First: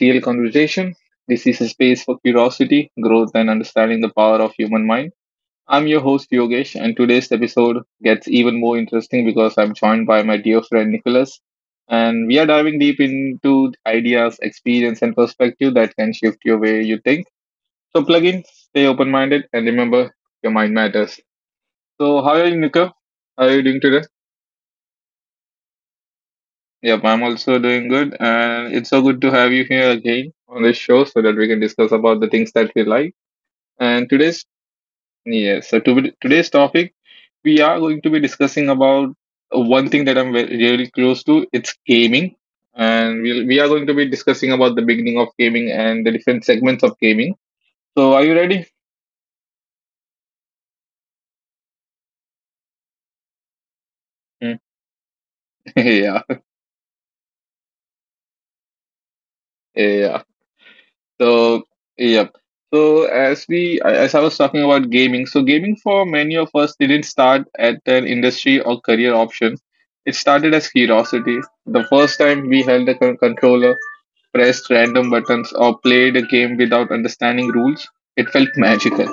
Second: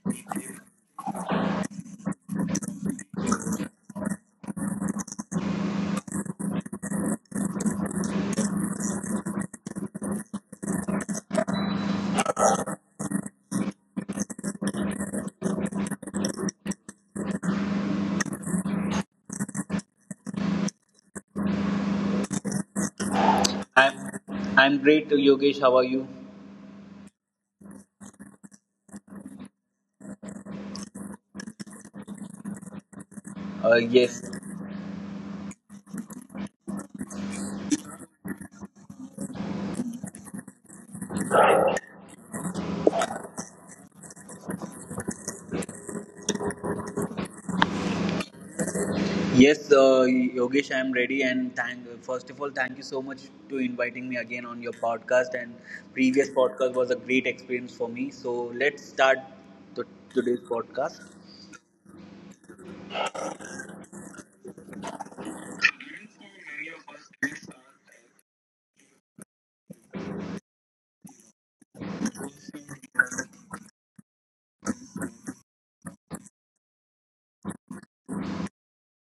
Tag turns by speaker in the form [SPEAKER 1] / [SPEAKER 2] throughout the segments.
[SPEAKER 1] real conversation. This is a space for curiosity, growth, and understanding the power of human mind. I'm your host Yogesh, and today's episode gets even more interesting because I'm joined by my dear friend Nicholas, and we are diving deep into ideas, experience, and perspective that can shift your way you think. So plug in, stay open-minded, and remember your mind matters. So, how are you, Nico? How are you doing
[SPEAKER 2] I'm
[SPEAKER 1] today?
[SPEAKER 2] I'm great, Yogesh. How are you?
[SPEAKER 1] Yep, I'm also doing good, and it's so good to have you here again on this show so that we can discuss about the things that we like.
[SPEAKER 2] Uh,
[SPEAKER 1] And
[SPEAKER 2] yes,
[SPEAKER 1] today's yes, so to today's topic we are going to be discussing about one thing that I'm really close to. It's gaming, and we are going to be discussing about the beginning of gaming and the different segments of gaming. So, are you ready?
[SPEAKER 2] yes, Yogesh, I'm ready, and thank. First of all, thank you so much to inviting me again
[SPEAKER 1] Mm.
[SPEAKER 2] on your podcast. And
[SPEAKER 1] yeah,
[SPEAKER 2] previous podcast was a great experience for me. So let's start the,
[SPEAKER 1] yeah.
[SPEAKER 2] today's podcast.
[SPEAKER 1] So yeah. So as I was talking about gaming, so gaming for many of us didn't start at an industry or career option. It started as curiosity. The first time we held a controller, pressed random buttons, or played a game without understanding rules, it felt magical.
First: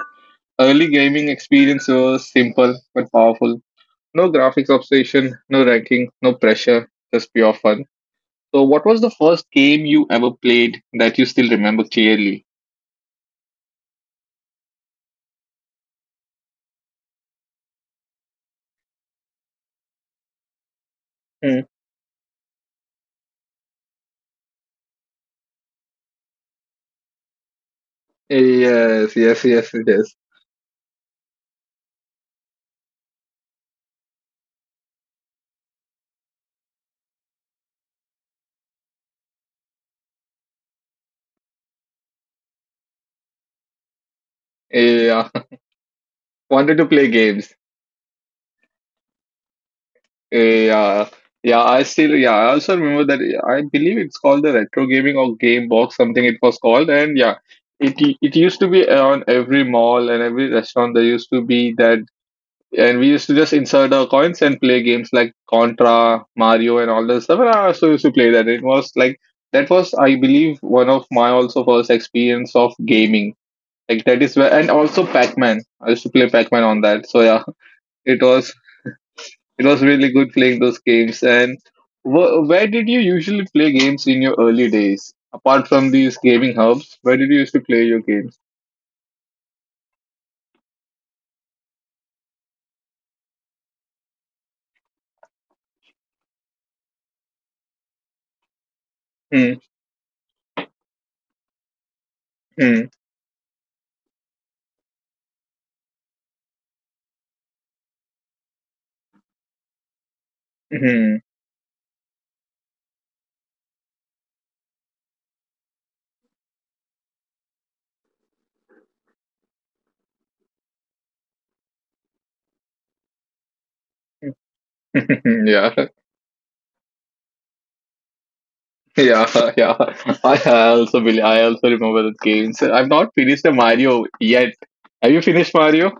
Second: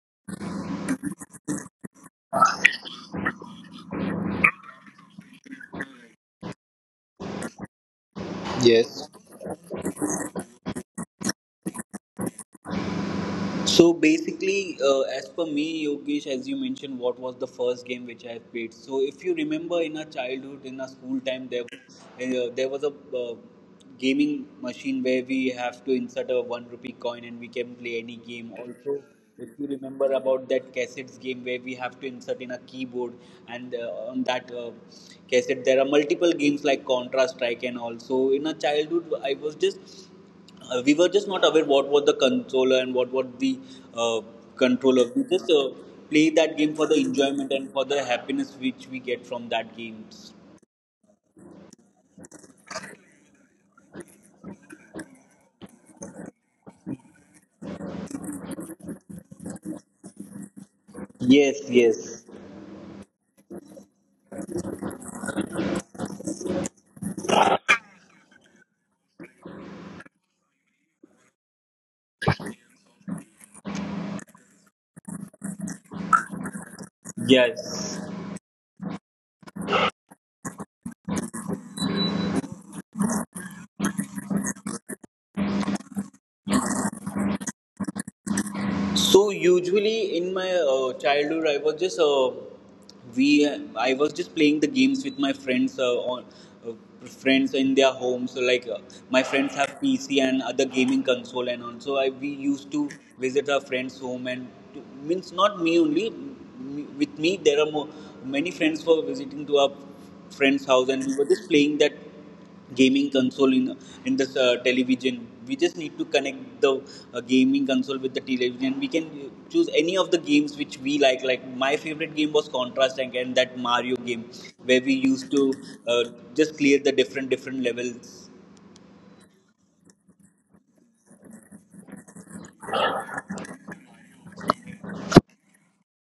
[SPEAKER 1] Early gaming experience was simple but powerful. No graphics obsession, no ranking, no pressure, just pure fun. So, what was
[SPEAKER 2] Yes.
[SPEAKER 1] the first game you ever played that you still remember clearly?
[SPEAKER 2] So basically, as per me, Yogesh, as you mentioned, what was the first game which I have played? So if you remember, in our childhood, in our school time, there was a gaming machine where we have to insert a 1 rupee coin and we can play any game. Also,
[SPEAKER 1] Yes, yes,
[SPEAKER 2] if you
[SPEAKER 1] yes, it
[SPEAKER 2] remember
[SPEAKER 1] is.
[SPEAKER 2] about that cassettes game where we have to insert in a keyboard, and on that cassette there are multiple games like Contra Strike. And also in our childhood, I was just we were just not aware what was the controller and what was the uh, controller. We
[SPEAKER 1] Yeah,
[SPEAKER 2] just play that game
[SPEAKER 1] wanted
[SPEAKER 2] for
[SPEAKER 1] to
[SPEAKER 2] the
[SPEAKER 1] play
[SPEAKER 2] enjoyment
[SPEAKER 1] games.
[SPEAKER 2] and for the happiness which we get from that games.
[SPEAKER 1] Yeah, yeah. I still, yeah. I also remember that. I believe it's called the retro gaming or game box, something it was called. And yeah, it it used to be on every mall and every restaurant. There used to
[SPEAKER 2] Yes,
[SPEAKER 1] be that,
[SPEAKER 2] yes,
[SPEAKER 1] and we used to just insert our coins and play games like Contra, Mario, and all that stuff. And I also used to play that. It was like that was, I believe, one of my also first experience of gaming. Like that is where, and also Pac-Man. I used to play Pac-Man on that. So yeah,
[SPEAKER 2] yes.
[SPEAKER 1] it was it was really good playing those games. And where did you usually play games in your early days? Apart from these gaming hubs, where did you used to play your games?
[SPEAKER 2] So usually in my childhood, we I was just playing the games with my friends on uh, friends in their homes. So like my
[SPEAKER 1] Hmm.
[SPEAKER 2] friends have PC and other gaming console, and also I we used
[SPEAKER 1] Hmm.
[SPEAKER 2] to visit our friends' home and to, means not me only. With me, many friends who are visiting to our friend's house, and we
[SPEAKER 1] Hmm.
[SPEAKER 2] were just playing that gaming console in this television. We just need to connect the gaming console with the television. We can choose any of the games which we like my favorite game was contrast tank and that Mario game where we used to
[SPEAKER 1] yeah,
[SPEAKER 2] uh, just clear the different different levels.
[SPEAKER 1] yeah, yeah. I also believe, I also remember the games. I've not finished the Mario yet. Have you finished Mario?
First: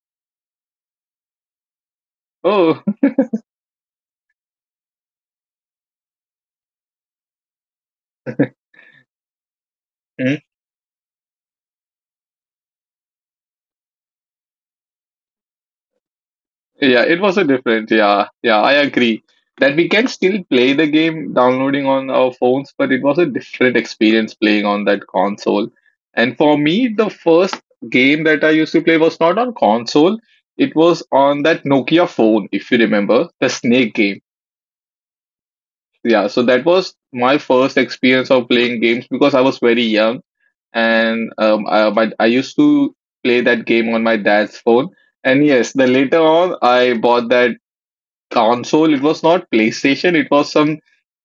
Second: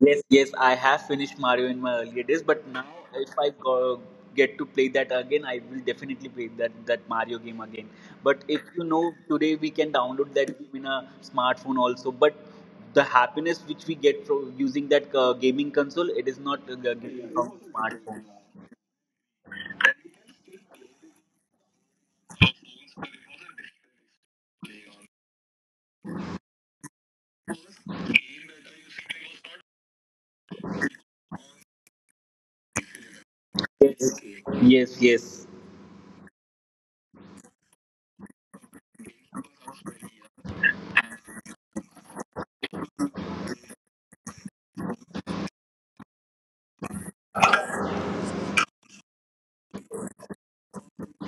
[SPEAKER 2] Yes, yes, I have finished Mario in my earlier days, but now
[SPEAKER 1] Oh.
[SPEAKER 2] if I go, get to play that again, I will definitely play that Mario game again. But if you know, today we can download that game in a smartphone also. But the happiness which we get from using that gaming console, it is not
[SPEAKER 1] Yeah, it
[SPEAKER 2] getting
[SPEAKER 1] was a
[SPEAKER 2] from
[SPEAKER 1] different.
[SPEAKER 2] smartphone.
[SPEAKER 1] Yeah, yeah, I agree that we can still play the game downloading on our phones, but it was a different experience playing on that console. And for me, the first game that I used to play was not on console, it was on that Nokia phone, if you remember, the Snake
[SPEAKER 2] Yes,
[SPEAKER 1] game.
[SPEAKER 2] yes, yes.
[SPEAKER 1] Yeah, so that was my first experience of playing games because I was very young and but I used to play that game on my dad's phone. And yes, then later on, I bought that console. It was not PlayStation. It was some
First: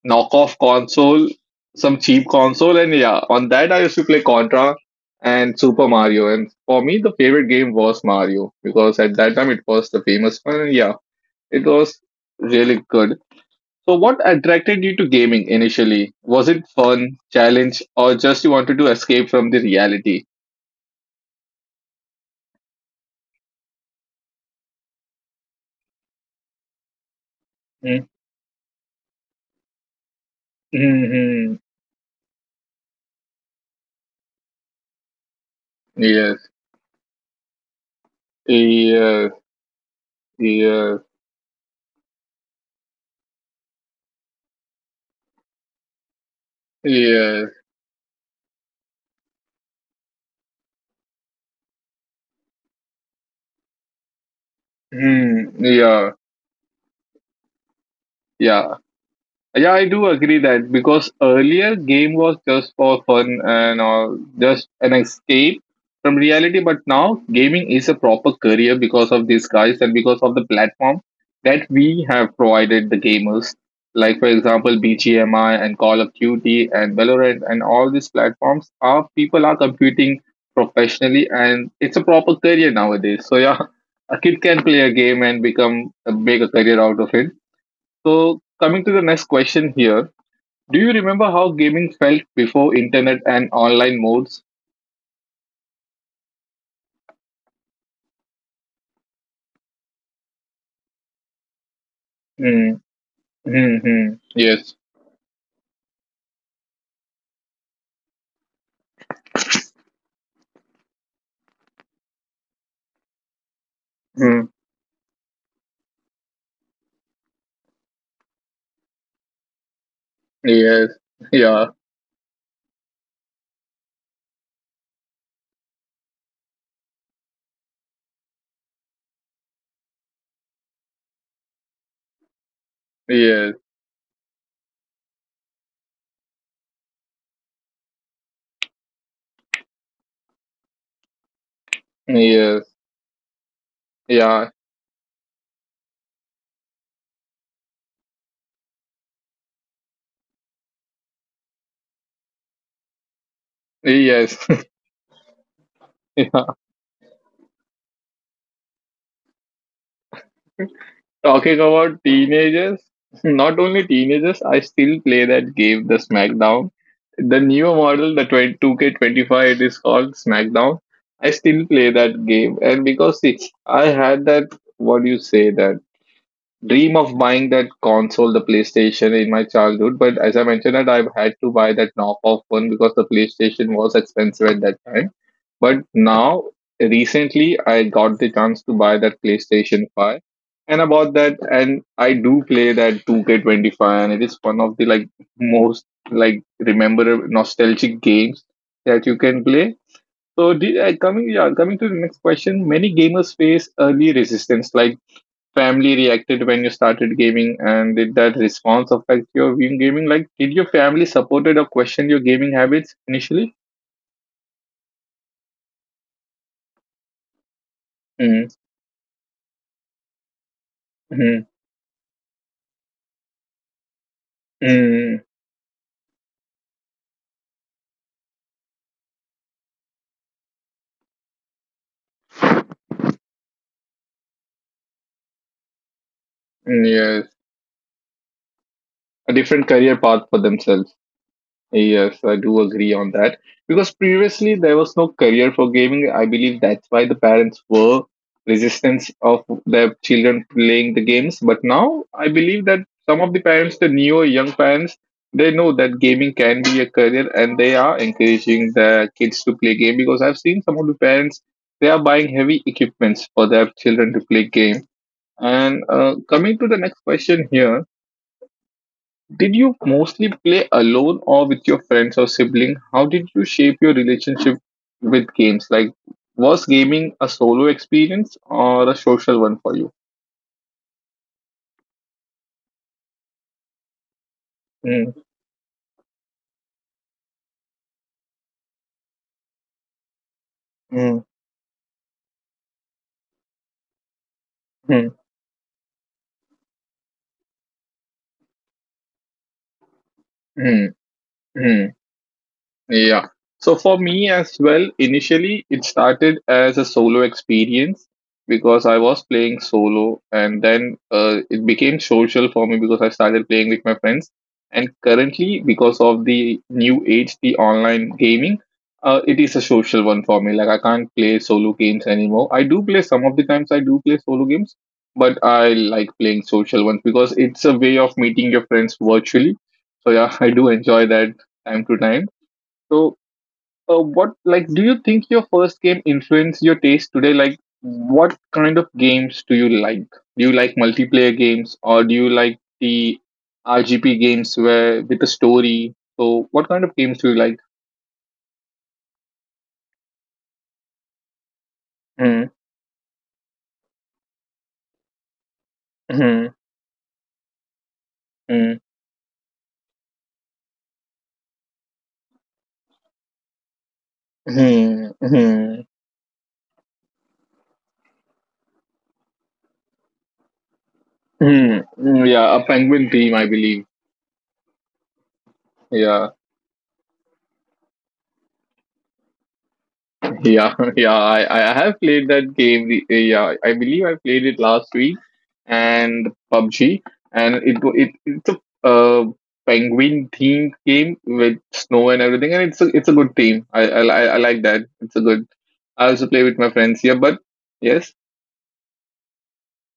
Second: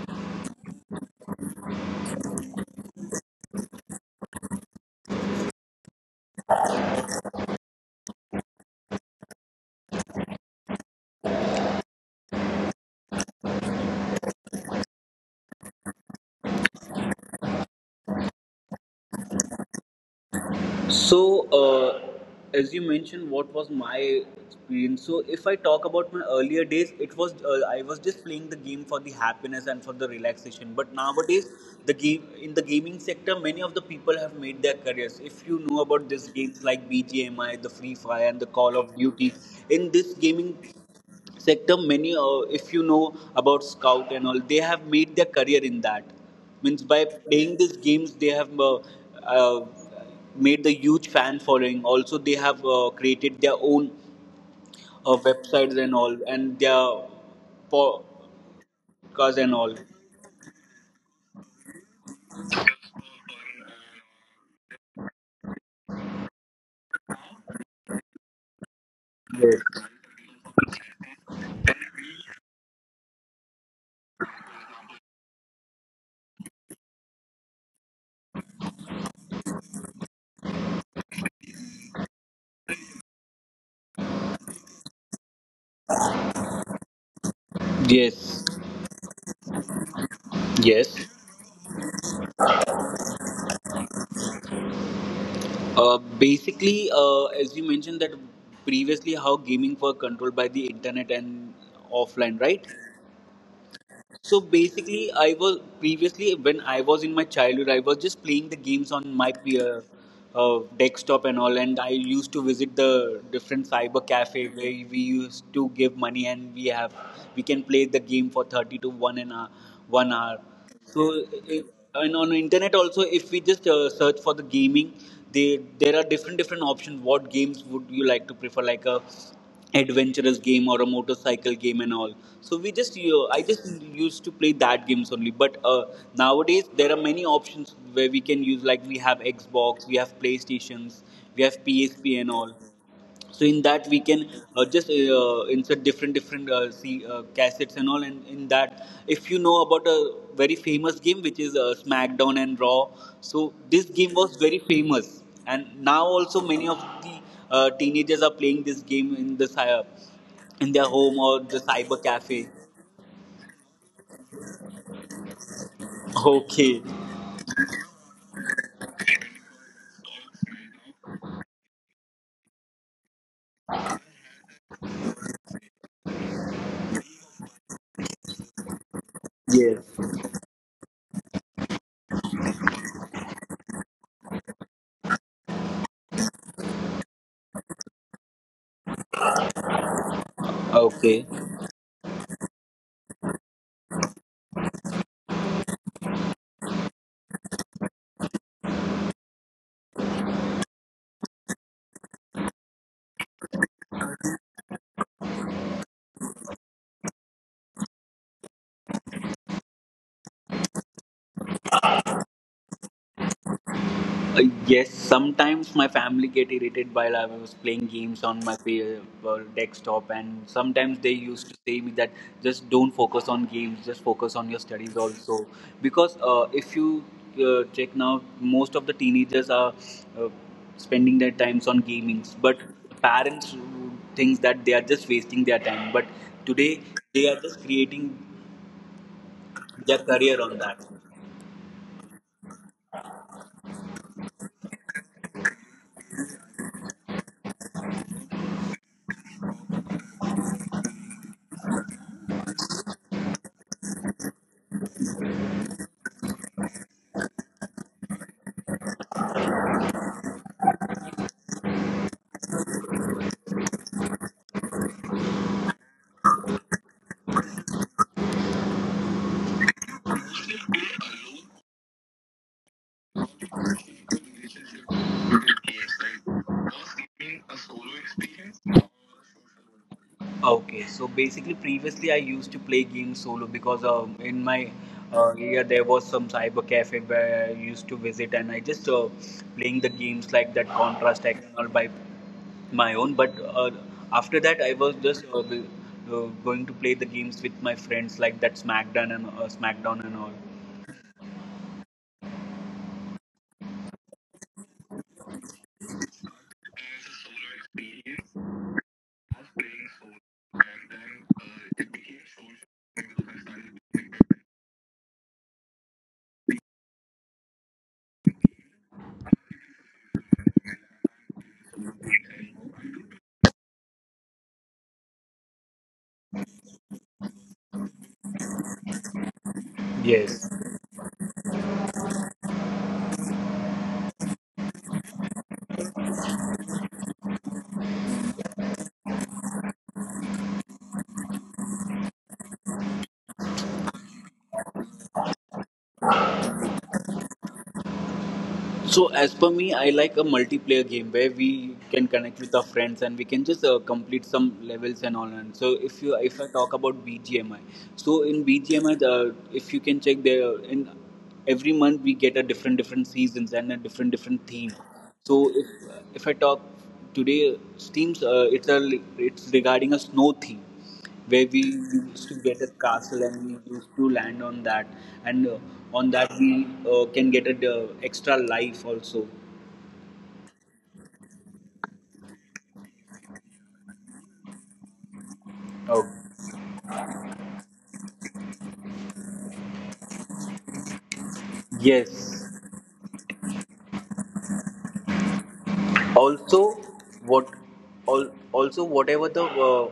[SPEAKER 1] knockoff console, some cheap console. And yeah, on that I used to play Contra and Super Mario. And for me, the favorite game was Mario because at that time it was the famous one. And yeah, it was really good. So, what attracted you to gaming initially? Was it fun, challenge, or just you wanted to escape from the reality?
[SPEAKER 2] So, as you mentioned, what was my experience. So if I talk about my earlier days, it was I was just playing the game for the happiness and for the relaxation. But nowadays,
[SPEAKER 1] Mm-hmm.
[SPEAKER 2] the game in the gaming sector, many of the people have made their careers. If you know about these
[SPEAKER 1] Yes.
[SPEAKER 2] games like BGMI, the Free Fire, and the Call of Duty,
[SPEAKER 1] Yes.
[SPEAKER 2] in this gaming
[SPEAKER 1] Yes.
[SPEAKER 2] sector, many if you know about Scout and all, they have made their career in that. Means by
[SPEAKER 1] Yes.
[SPEAKER 2] playing these games, they have. uh, made the huge fan following. Also, they have created their own
[SPEAKER 1] Hmm.
[SPEAKER 2] websites and
[SPEAKER 1] Yeah.
[SPEAKER 2] all, and their podcasts
[SPEAKER 1] Yeah.
[SPEAKER 2] and
[SPEAKER 1] Yeah,
[SPEAKER 2] all.
[SPEAKER 1] I do agree that because earlier game was just for fun and just an escape from reality, but now gaming is a proper career because of these guys and
[SPEAKER 2] Yes.
[SPEAKER 1] because of the platform that we have provided the gamers. Like for example, BGMI and Call of Duty and Valorant and all these platforms are people are competing professionally, and it's a proper career nowadays. So yeah, a kid can play a game and become make a career out of it. So,
[SPEAKER 2] Yes.
[SPEAKER 1] coming to the next question here, do you
[SPEAKER 2] Yes.
[SPEAKER 1] remember how gaming felt before internet and online modes?
[SPEAKER 2] Basically, as you mentioned that previously, how gaming were controlled by the internet and offline,
[SPEAKER 1] Mm,
[SPEAKER 2] right?
[SPEAKER 1] mm, mm,
[SPEAKER 2] So
[SPEAKER 1] yes.
[SPEAKER 2] basically, I was previously when I was in my childhood, I was just playing the games on my uh, desktop and all, and I used to visit the different cyber
[SPEAKER 1] Mm,
[SPEAKER 2] cafe where we used to give money and we can play the game for 30 to one and a 1 hour.
[SPEAKER 1] yes.
[SPEAKER 2] So,
[SPEAKER 1] Yeah.
[SPEAKER 2] if, and on internet also, if we just search for the gaming, they there are different different options. What games would you like to prefer, like a adventurous game or a motorcycle game and all? So we just you I
[SPEAKER 1] Yes.
[SPEAKER 2] just used to play that games only. But nowadays there are many options where we can use. Like we have Xbox, we have PlayStations, we have PSP and all.
[SPEAKER 1] Yes.
[SPEAKER 2] So in that we can
[SPEAKER 1] Yeah.
[SPEAKER 2] just insert different different cassettes and all. And in that, if you know about a very famous game which is smackdown and raw, so this game
[SPEAKER 1] Yes.
[SPEAKER 2] was very famous and now also
[SPEAKER 1] yeah.
[SPEAKER 2] many of the teenagers are playing this game in in their home or
[SPEAKER 1] Talking
[SPEAKER 2] the
[SPEAKER 1] about
[SPEAKER 2] cyber cafe.
[SPEAKER 1] teenagers, not only teenagers, I still play that game, the SmackDown.
[SPEAKER 2] okay.
[SPEAKER 1] The newer model, the twenty two k twenty-five, it is called SmackDown. I still play that game. And because, see, I had that, what do you say that, dream of buying that console, the PlayStation, in my childhood. But
[SPEAKER 2] Yes.
[SPEAKER 1] as I mentioned, that I've had to buy that knockoff one because the PlayStation was expensive at that time. But now, recently, I got the chance to buy that PlayStation 5. And about
[SPEAKER 2] Okay.
[SPEAKER 1] that, and I do play that 2K25, and it is one of the like most like remember nostalgic games that you can play. So, the- coming yeah, coming to the next question, many gamers face early resistance, like family reacted when you started gaming, and did that response affect your viewing gaming? Like, did your family supported or questioned your gaming habits initially?
[SPEAKER 2] Uh, Yes, sometimes my family get irritated while I was playing games on my desktop, and sometimes they
[SPEAKER 1] Mm-hmm.
[SPEAKER 2] used to say me that just don't focus on games, just focus on your studies
[SPEAKER 1] Mm-hmm.
[SPEAKER 2] also. Because if you check now, most of the teenagers are uh, spending their times on gaming, but parents thinks that they are just wasting their time. But today
[SPEAKER 1] Yes,
[SPEAKER 2] they are just creating
[SPEAKER 1] a different career
[SPEAKER 2] their
[SPEAKER 1] path for
[SPEAKER 2] career on that.
[SPEAKER 1] themselves. Yes, I do agree on that. Because previously there was no career for gaming. I believe that's why the parents were resistance of their children playing the games. But now I believe that some of the parents, the newer young parents, they know that gaming can be a career and they are encouraging their kids to play game because I've seen some of the parents they are buying heavy equipments for their children to play game. And coming to the next question here, did you mostly play alone or with your friends or sibling? How did you shape your relationship with games? Like, was gaming a solo experience or a social one for you?
[SPEAKER 2] Okay, so basically, previously I used to play games solo because in my
[SPEAKER 1] Mm,
[SPEAKER 2] area there was some cyber cafe where I used to visit, and I just playing the games like
[SPEAKER 1] mm,
[SPEAKER 2] that Contra Strike and all by my own. But after
[SPEAKER 1] mm,
[SPEAKER 2] that, I was just the- going to play the games with my friends like that SmackDown and SmackDown and all.
[SPEAKER 1] mm, mm. Yeah. So for me as well, initially it started as a solo experience because I was playing solo and then it became social for me because I started playing with my friends. And currently, because of the new age, the online gaming, it is a social one for me. Like I can't play solo games anymore. I do play some of the times I do play solo games, but I like playing social ones because it's a way of meeting your friends virtually. So yeah, I do
[SPEAKER 2] Yes.
[SPEAKER 1] enjoy that time to time. So what like do you think your first game influenced your taste today? Like what kind of games do you like? Do you like multiplayer games or do you like the rgp games where with a story? So what kind of games do you like?
[SPEAKER 2] So as per me, I like a multiplayer game where we can connect
[SPEAKER 1] Mm,
[SPEAKER 2] with our friends and we can just complete some levels and all. And so if
[SPEAKER 1] mm,
[SPEAKER 2] I talk about BGMI, so in
[SPEAKER 1] mm,
[SPEAKER 2] BGMI, if you can check there in every month we get a different different seasons and a different different theme.
[SPEAKER 1] mm, mm,
[SPEAKER 2] So
[SPEAKER 1] mm.
[SPEAKER 2] if I talk today, teams it's regarding a snow theme where we
[SPEAKER 1] Mm,
[SPEAKER 2] used to
[SPEAKER 1] yeah, a
[SPEAKER 2] get a
[SPEAKER 1] penguin
[SPEAKER 2] castle
[SPEAKER 1] team
[SPEAKER 2] and
[SPEAKER 1] I
[SPEAKER 2] we
[SPEAKER 1] believe.
[SPEAKER 2] used to land on that. And on
[SPEAKER 1] Yeah.
[SPEAKER 2] that we can get an extra life also.
[SPEAKER 1] Yeah, yeah, I have played that game. Yeah, I believe I played it last week
[SPEAKER 2] Oh,
[SPEAKER 1] and PUBG, and it's a penguin themed game with snow and everything,
[SPEAKER 2] yes.
[SPEAKER 1] and it's a good theme. I like that. It's a good. I also play with
[SPEAKER 2] Also
[SPEAKER 1] my friends here, but
[SPEAKER 2] what.
[SPEAKER 1] yes,
[SPEAKER 2] All, also whatever the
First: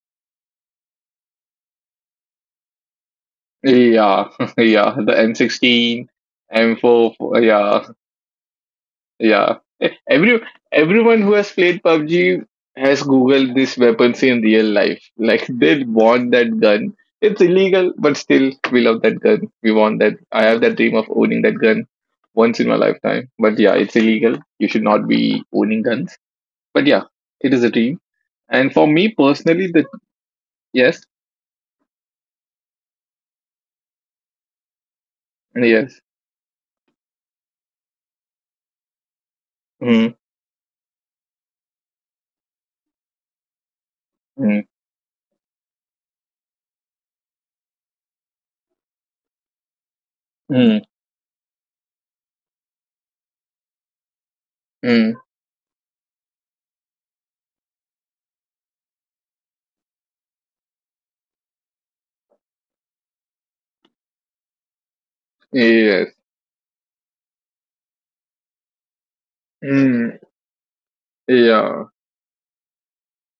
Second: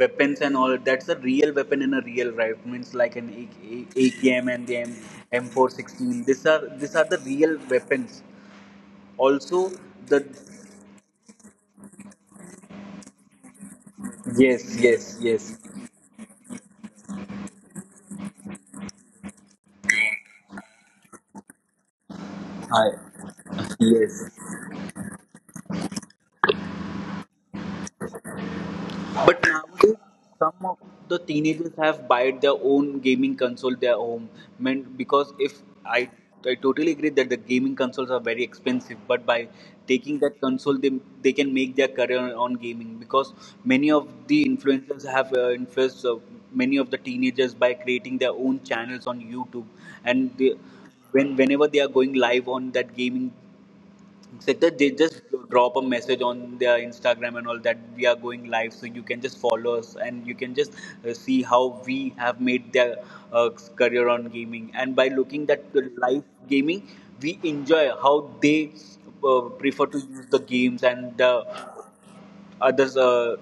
[SPEAKER 2] weapons and all, that's a real weapon in a real rifle, means like an AK,
[SPEAKER 1] yeah,
[SPEAKER 2] AKM and
[SPEAKER 1] yeah, the M16,
[SPEAKER 2] M416,
[SPEAKER 1] M
[SPEAKER 2] these are
[SPEAKER 1] four,
[SPEAKER 2] the real
[SPEAKER 1] yeah.
[SPEAKER 2] weapons.
[SPEAKER 1] Yeah.
[SPEAKER 2] Also
[SPEAKER 1] Eh,
[SPEAKER 2] the
[SPEAKER 1] every everyone who has played PUBG has googled this weapons in real
[SPEAKER 2] yes,
[SPEAKER 1] life.
[SPEAKER 2] yes,
[SPEAKER 1] Like
[SPEAKER 2] yes.
[SPEAKER 1] they want that gun. It's illegal, but still we love that gun. We want that. I have that dream of owning that gun once in my lifetime.
[SPEAKER 2] I,
[SPEAKER 1] But yeah, it's
[SPEAKER 2] yes.
[SPEAKER 1] illegal. You should not be owning guns. But yeah, it is a dream. And for me
[SPEAKER 2] But
[SPEAKER 1] personally, the
[SPEAKER 2] nowadays, some of
[SPEAKER 1] yes,
[SPEAKER 2] the teenagers have bought their own gaming console their home. Meant because if
[SPEAKER 1] yes,
[SPEAKER 2] I I totally agree that the gaming consoles are very expensive, but by
[SPEAKER 1] mm,
[SPEAKER 2] taking that console, they can make their career on gaming because many of the
[SPEAKER 1] mm,
[SPEAKER 2] influencers have influenced many of the teenagers by creating their own channels on YouTube, and they,
[SPEAKER 1] mm,
[SPEAKER 2] when whenever they are going live on that gaming, like they
[SPEAKER 1] mm,
[SPEAKER 2] just drop a message on their Instagram and all that we are going live, so you can just follow us and you can just see how we have made their uh, career on gaming. And by looking that the
[SPEAKER 1] yes,
[SPEAKER 2] live gaming, we enjoy how they prefer to
[SPEAKER 1] mm,
[SPEAKER 2] use the games and the
[SPEAKER 1] yeah.
[SPEAKER 2] others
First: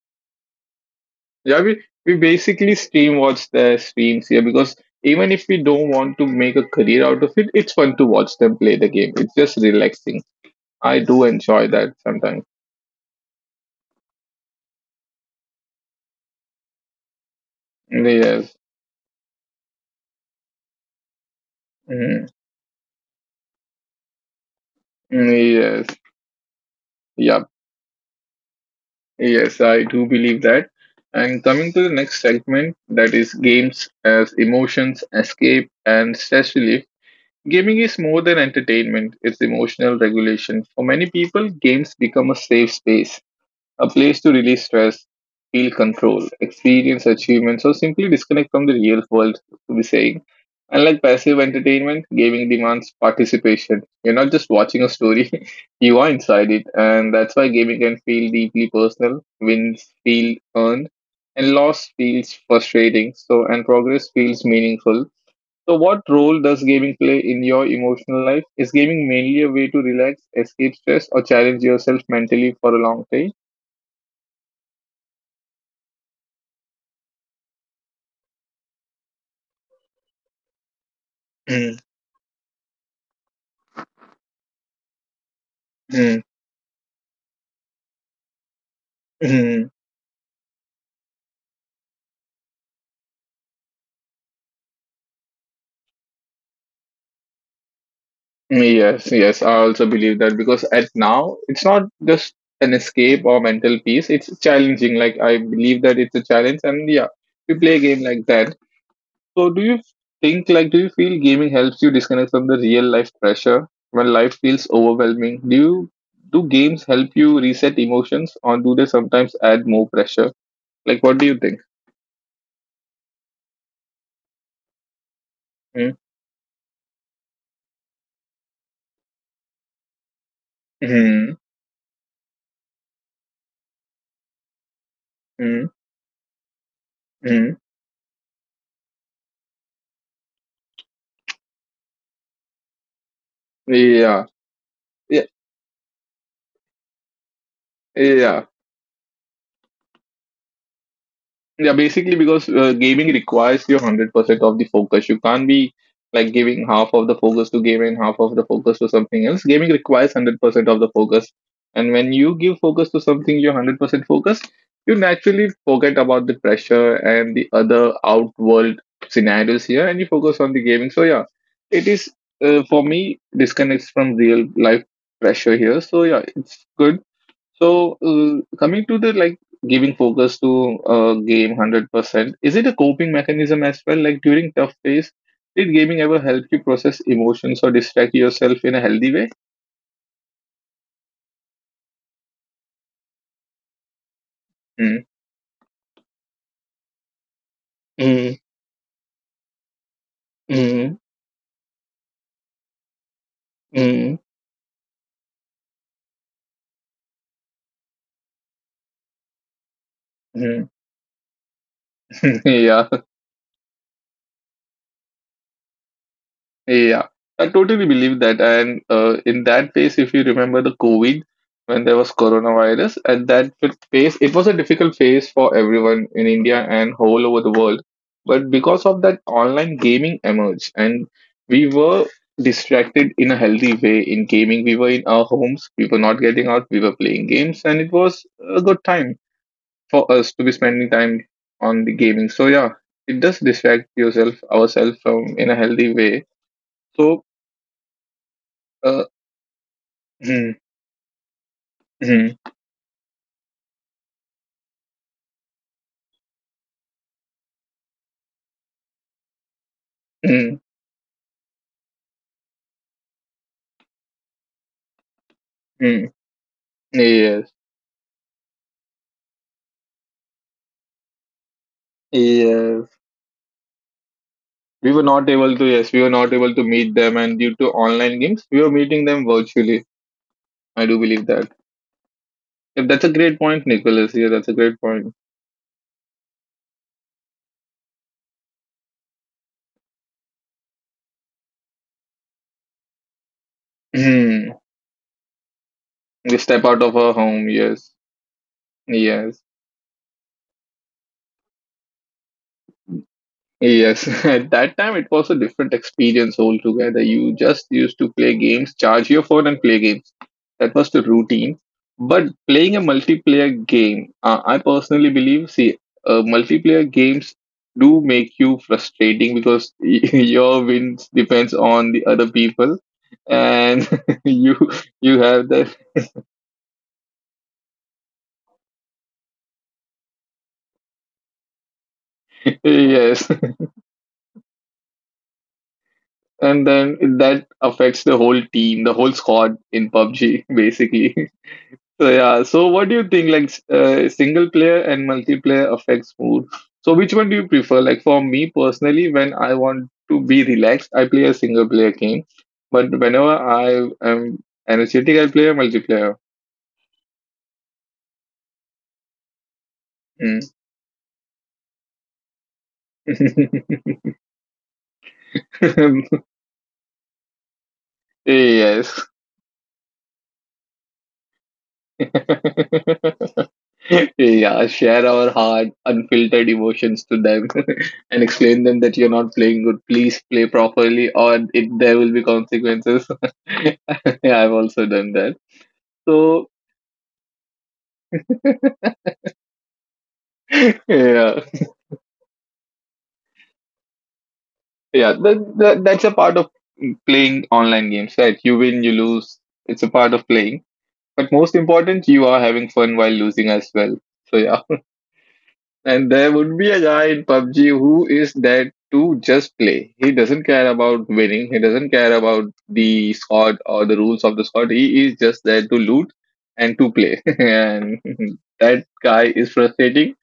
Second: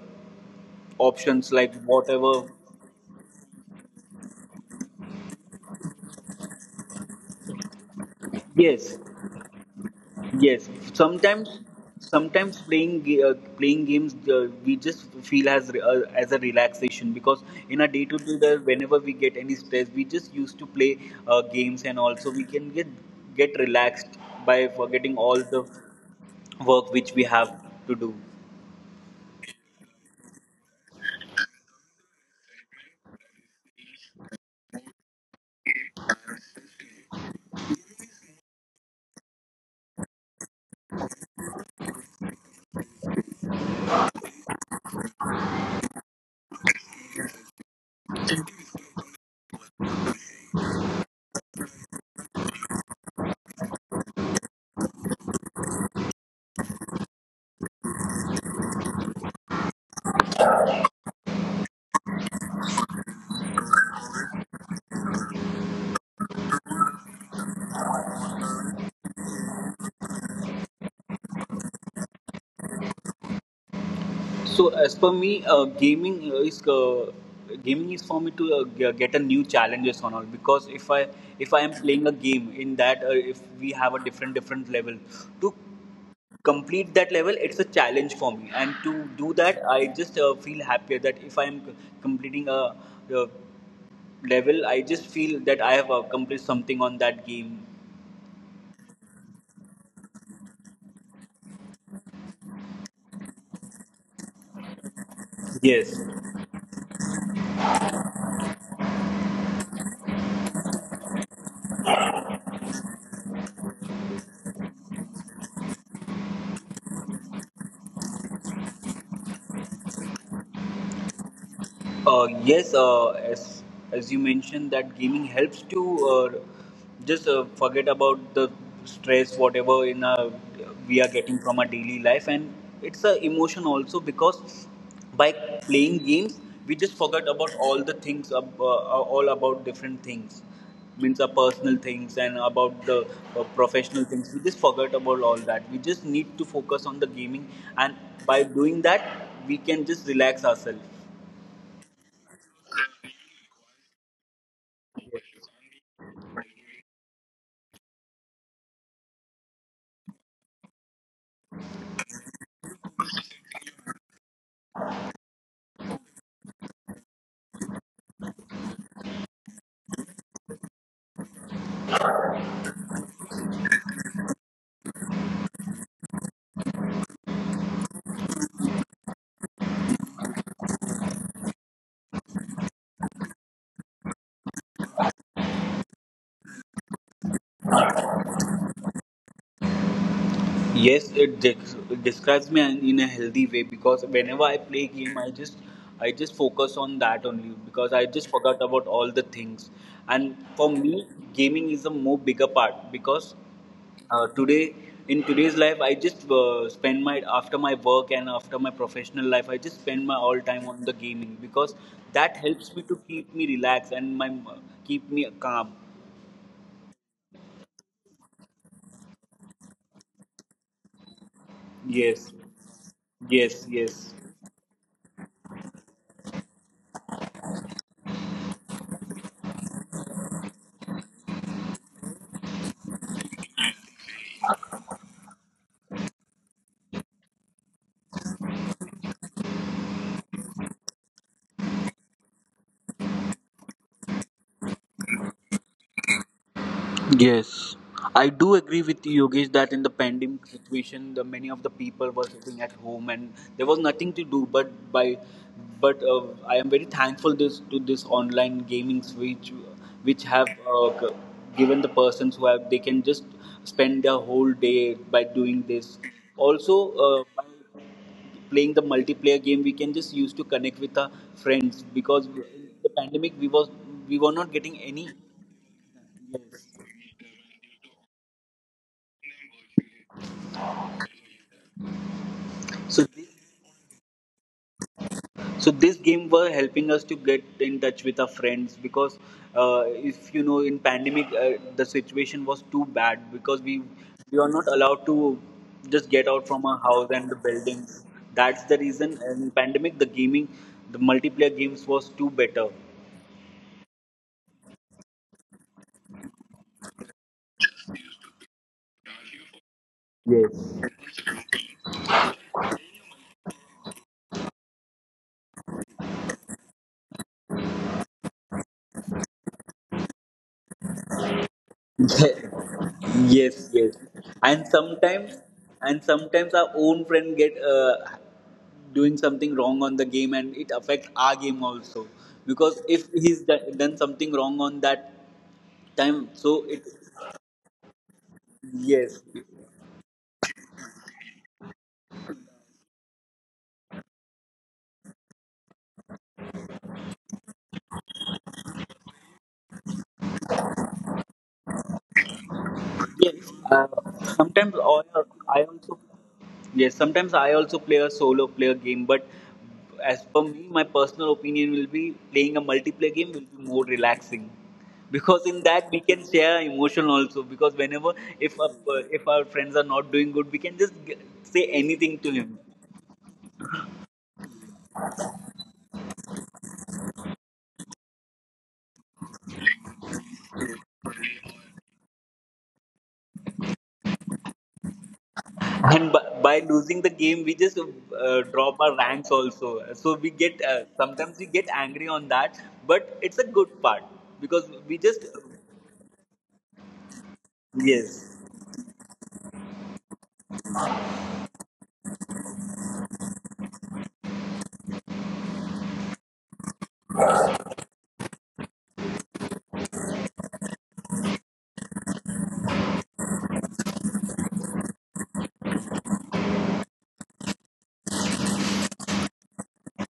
[SPEAKER 2] options
[SPEAKER 1] Yeah,
[SPEAKER 2] like
[SPEAKER 1] we
[SPEAKER 2] whatever.
[SPEAKER 1] basically stream watch their streams here because even if we don't want to make a career out of it, it's fun to watch them play the
[SPEAKER 2] Yes.
[SPEAKER 1] game. It's just relaxing.
[SPEAKER 2] Yes,
[SPEAKER 1] I do
[SPEAKER 2] sometimes
[SPEAKER 1] enjoy that sometimes.
[SPEAKER 2] sometimes playing games we just feel as as a relaxation because in a day to day
[SPEAKER 1] Yes.
[SPEAKER 2] whenever we get any stress we just used to play games and
[SPEAKER 1] Mhm.
[SPEAKER 2] also we can get relaxed by forgetting all the
[SPEAKER 1] Yes.
[SPEAKER 2] work which we have
[SPEAKER 1] Yep.
[SPEAKER 2] to do.
[SPEAKER 1] Yes, I do believe that. And coming to the next segment, that is games as emotions, escape, and stress relief. Gaming is more than entertainment, it's emotional regulation. For many people, games become a safe space, a place to release stress, feel control, experience achievements, or simply disconnect from the real world, to be saying. Unlike passive entertainment, gaming demands participation. You're not just watching a story, you are inside it, and that's why gaming can feel deeply personal, wins feel earned, and loss feels frustrating, so and progress feels meaningful. So, what role does gaming play in your emotional life? Is gaming mainly a way to relax, escape stress, or challenge yourself mentally for a long time?
[SPEAKER 2] So as per me, gaming is for me to get a new challenges on all because if I am playing a game in that, if we have a different different level to
[SPEAKER 1] Mm,
[SPEAKER 2] complete that level, it's a challenge for me and to do that
[SPEAKER 1] mm.
[SPEAKER 2] I just feel happier that if I'm c- completing a level, I just feel that I have accomplished something on that game.
[SPEAKER 1] Yes, yes. I also believe that because at now it's not just an escape or mental peace. It's challenging. Like I believe that
[SPEAKER 2] Yes.
[SPEAKER 1] it's a challenge, and yeah, you play a game like that. So do you think like do you feel gaming helps you disconnect from the real life pressure when life feels overwhelming? Do games help you reset emotions, or do they sometimes add more pressure? Like what do you think?
[SPEAKER 2] Yes, as as you mentioned that gaming helps to
[SPEAKER 1] Mm,
[SPEAKER 2] uh, just forget about the stress, we are
[SPEAKER 1] mm,
[SPEAKER 2] getting from our daily life, and it's a emotion also because by playing games we just forget
[SPEAKER 1] hmm.
[SPEAKER 2] about all the things, all about different things, means our personal things and about the professional
[SPEAKER 1] Yeah.
[SPEAKER 2] things. We just forget about
[SPEAKER 1] Yeah.
[SPEAKER 2] all that. We just need to focus on the gaming, and
[SPEAKER 1] Yeah.
[SPEAKER 2] by doing that we can just relax ourselves.
[SPEAKER 1] Yeah, basically because gaming requires your 100% of the focus. You can't be like giving half of the focus to gaming, half of the focus to something else. Gaming requires 100% of the focus. And when you give focus to something you're 100% focused, you naturally forget about the pressure and the other outworld scenarios here and you focus on the gaming. So, yeah, it is for me disconnects from real life pressure here. So, yeah, it's good so, coming to the like giving focus to a game 100%, is it a coping mechanism as well? Like during tough days, did gaming ever help you process emotions or distract yourself in a healthy way?
[SPEAKER 2] Yes, describes me in a healthy way because whenever I play
[SPEAKER 1] Mm,
[SPEAKER 2] game, I just focus on that only because I just
[SPEAKER 1] mm,
[SPEAKER 2] forgot about all the things. And for
[SPEAKER 1] mm,
[SPEAKER 2] me, gaming is a more bigger part because
[SPEAKER 1] mm,
[SPEAKER 2] today in today's life, I just spend my after my work and after my professional life, I just spend my all time
[SPEAKER 1] mm.
[SPEAKER 2] on the gaming because that helps me
[SPEAKER 1] yeah.
[SPEAKER 2] to keep me relaxed and my keep me calm.
[SPEAKER 1] Yeah, I totally believe that. And in that phase, if you remember the COVID, when there was
[SPEAKER 2] Yes,
[SPEAKER 1] coronavirus, at that
[SPEAKER 2] yes, yes.
[SPEAKER 1] phase, it was a difficult phase for everyone in India and all over the world. But because of that, online gaming emerged, and we were distracted in a healthy way in gaming. We were in our homes, we were not getting out, we were playing games, and it was a good time for us to be spending time on the gaming. So yeah, it does distract yourself, ourselves from in a healthy way. So
[SPEAKER 2] Yes, I do agree with
[SPEAKER 1] uh,
[SPEAKER 2] you, Yogesh, that in the pandemic
[SPEAKER 1] mm,
[SPEAKER 2] situation, the many of the people were
[SPEAKER 1] mm,
[SPEAKER 2] sitting at home and there was nothing to do. But I am very thankful this to this online gaming which which have
[SPEAKER 1] mm,
[SPEAKER 2] uh, g- given the persons who have they can just spend their whole day by doing this.
[SPEAKER 1] mm.
[SPEAKER 2] Also, by
[SPEAKER 1] Yes,
[SPEAKER 2] playing the multiplayer game, we can just use to connect with our friends because in the
[SPEAKER 1] yes.
[SPEAKER 2] pandemic we was we were not getting
[SPEAKER 1] We were
[SPEAKER 2] any.
[SPEAKER 1] not able to, yes, we were not able to meet them, and due to online games, we were meeting them virtually. I do believe that. If that's
[SPEAKER 2] So
[SPEAKER 1] a great point, Nicholas. Yeah, that's a great point.
[SPEAKER 2] so this game were helping us to get in touch with our friends because if you know in pandemic the situation was too bad because we are
[SPEAKER 1] Mm.
[SPEAKER 2] not allowed to just get
[SPEAKER 1] We
[SPEAKER 2] out
[SPEAKER 1] step
[SPEAKER 2] from our
[SPEAKER 1] out of
[SPEAKER 2] house
[SPEAKER 1] our
[SPEAKER 2] and the
[SPEAKER 1] home.
[SPEAKER 2] buildings,
[SPEAKER 1] Yes,
[SPEAKER 2] that's the reason
[SPEAKER 1] yes,
[SPEAKER 2] in pandemic the gaming the multiplayer games was too better.
[SPEAKER 1] yes. At that time, it was a different experience altogether. You just used to play games, charge your phone, and play games. That
[SPEAKER 2] Yes.
[SPEAKER 1] was the routine. But playing a multiplayer game, I personally believe, see, multiplayer games do make you frustrating because your wins depends on the other people,
[SPEAKER 2] Yes, yes,
[SPEAKER 1] and you
[SPEAKER 2] and
[SPEAKER 1] you
[SPEAKER 2] sometimes
[SPEAKER 1] have that
[SPEAKER 2] and sometimes our own friend get doing something wrong on the game, and it affects our game also because if
[SPEAKER 1] yes,
[SPEAKER 2] he's done something wrong on that time so
[SPEAKER 1] and
[SPEAKER 2] it
[SPEAKER 1] then that affects the whole team, the whole
[SPEAKER 2] yes.
[SPEAKER 1] squad in PUBG, basically. So yeah, so what do you think like single player and multiplayer affects mood? So which one do you prefer? Like for me personally, when I want to be relaxed, I play a single player game. But whenever
[SPEAKER 2] Yes.
[SPEAKER 1] I am
[SPEAKER 2] Sometimes I
[SPEAKER 1] energetic, I play a
[SPEAKER 2] I also
[SPEAKER 1] multiplayer.
[SPEAKER 2] yes. Sometimes I also play a solo player game, but as per me, my personal opinion will be playing a multiplayer game will be
[SPEAKER 1] Mm.
[SPEAKER 2] more relaxing because in that we can share emotion also. Because whenever
[SPEAKER 1] yes.
[SPEAKER 2] if our friends are not doing good, we can just say anything to him.
[SPEAKER 1] yeah, share our hard, unfiltered emotions to them and explain them that you're not playing good. Please play properly, or it, there will be consequences. yeah, I've also done that.
[SPEAKER 2] And by,
[SPEAKER 1] So,
[SPEAKER 2] by losing the game, we just drop our ranks also. So we get uh,
[SPEAKER 1] yeah,
[SPEAKER 2] sometimes we get angry on that, but it's a good part because we
[SPEAKER 1] yeah,
[SPEAKER 2] just
[SPEAKER 1] that's a part of playing online games,
[SPEAKER 2] yes,
[SPEAKER 1] right? You win, you lose. It's a part of playing. But most important, you are having fun while losing as well. So, yeah. And there would be a guy in PUBG who is there to just play. He doesn't care about winning. He doesn't care about the squad or the rules of the squad. He is just there to loot and to play. and that guy is frustrating,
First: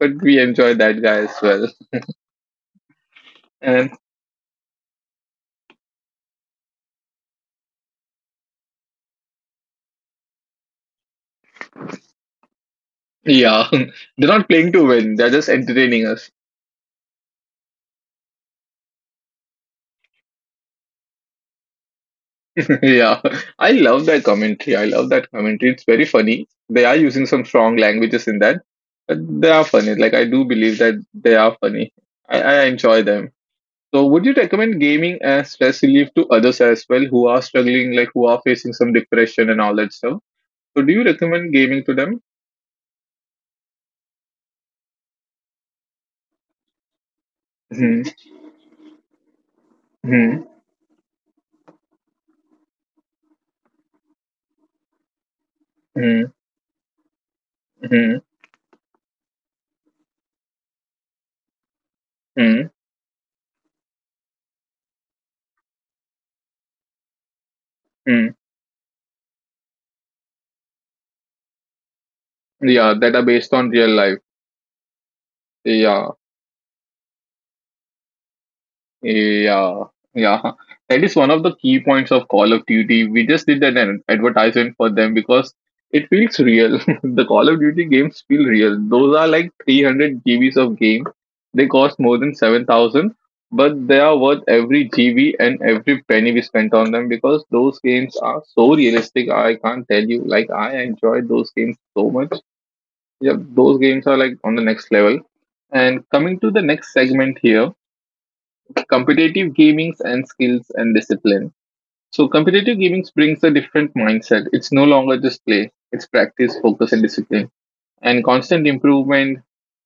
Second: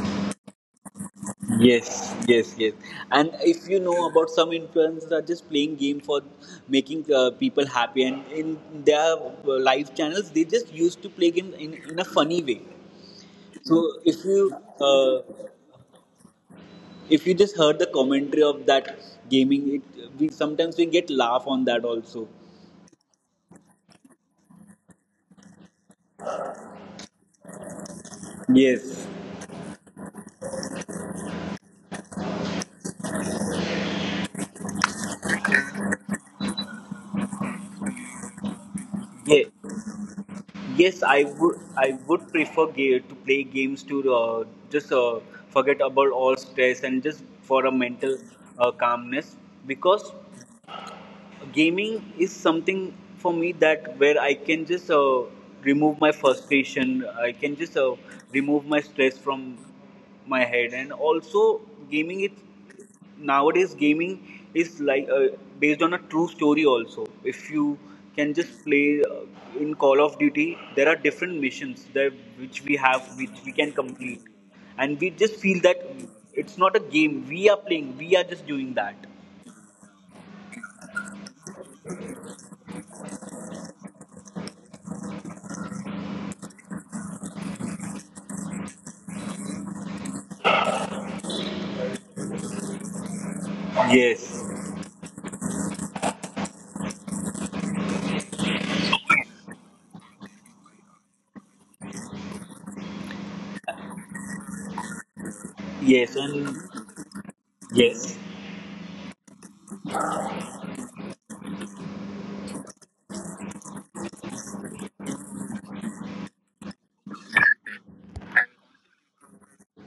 [SPEAKER 1] but we enjoy that guy as well.
[SPEAKER 2] yes, yes, yes. And if you
[SPEAKER 1] And
[SPEAKER 2] know, about some influencers are just playing game for making people happy, and in their live channels, they just used to play games in a funny way.
[SPEAKER 1] yeah,
[SPEAKER 2] So
[SPEAKER 1] they're not playing to win. They're
[SPEAKER 2] uh,
[SPEAKER 1] just entertaining.
[SPEAKER 2] if you just heard the commentary of that gaming, it we sometimes we get laugh on that also.
[SPEAKER 1] Yeah, I love that commentary. I love that commentary. It's very funny. They are using some strong languages in that,
[SPEAKER 2] Yes.
[SPEAKER 1] but they are funny. Like I do believe that they are funny. I enjoy them. So, would you recommend gaming as stress relief to others as well who are struggling, like who are facing some
[SPEAKER 2] Yeah.
[SPEAKER 1] depression and all that stuff? So, do
[SPEAKER 2] Yes,
[SPEAKER 1] you
[SPEAKER 2] I
[SPEAKER 1] recommend
[SPEAKER 2] would.
[SPEAKER 1] gaming to
[SPEAKER 2] I
[SPEAKER 1] them?
[SPEAKER 2] would prefer to play games to just forget about all stress and just for a
[SPEAKER 1] Hmm.
[SPEAKER 2] mental calmness because
[SPEAKER 1] Hmm.
[SPEAKER 2] gaming is something for me that where I can just remove my
[SPEAKER 1] Hmm.
[SPEAKER 2] frustration. I can just
[SPEAKER 1] Hmm.
[SPEAKER 2] remove my stress from my head, and also gaming.
[SPEAKER 1] Hmm.
[SPEAKER 2] It nowadays gaming is like based on a true story. Also, if you
[SPEAKER 1] Hmm.
[SPEAKER 2] can just play in Call of Duty, there are different missions that which we
[SPEAKER 1] Yeah,
[SPEAKER 2] have,
[SPEAKER 1] that are
[SPEAKER 2] which we
[SPEAKER 1] based
[SPEAKER 2] can
[SPEAKER 1] on real
[SPEAKER 2] complete,
[SPEAKER 1] life.
[SPEAKER 2] and we just feel that
[SPEAKER 1] Yeah.
[SPEAKER 2] it's not a game. We are playing. We are just doing that.
[SPEAKER 1] Yeah, yeah. That is one of the key points of Call of Duty. We just did an advertisement for them because it feels real. the Call of Duty games feel real. Those are like 300 GBs of game. They cost more than 7,000, but they are worth
[SPEAKER 2] Yes,
[SPEAKER 1] every GB and every penny we spent on them because those games are so realistic. I can't tell you. Like, I enjoyed those games so much. Yeah, those games are like on the next level. And
[SPEAKER 2] yes,
[SPEAKER 1] coming
[SPEAKER 2] and
[SPEAKER 1] to the next segment here
[SPEAKER 2] yes.
[SPEAKER 1] competitive gamings and skills and discipline. So competitive gamings brings a different mindset. It's no longer just play; it's practice, focus, and discipline and constant improvement,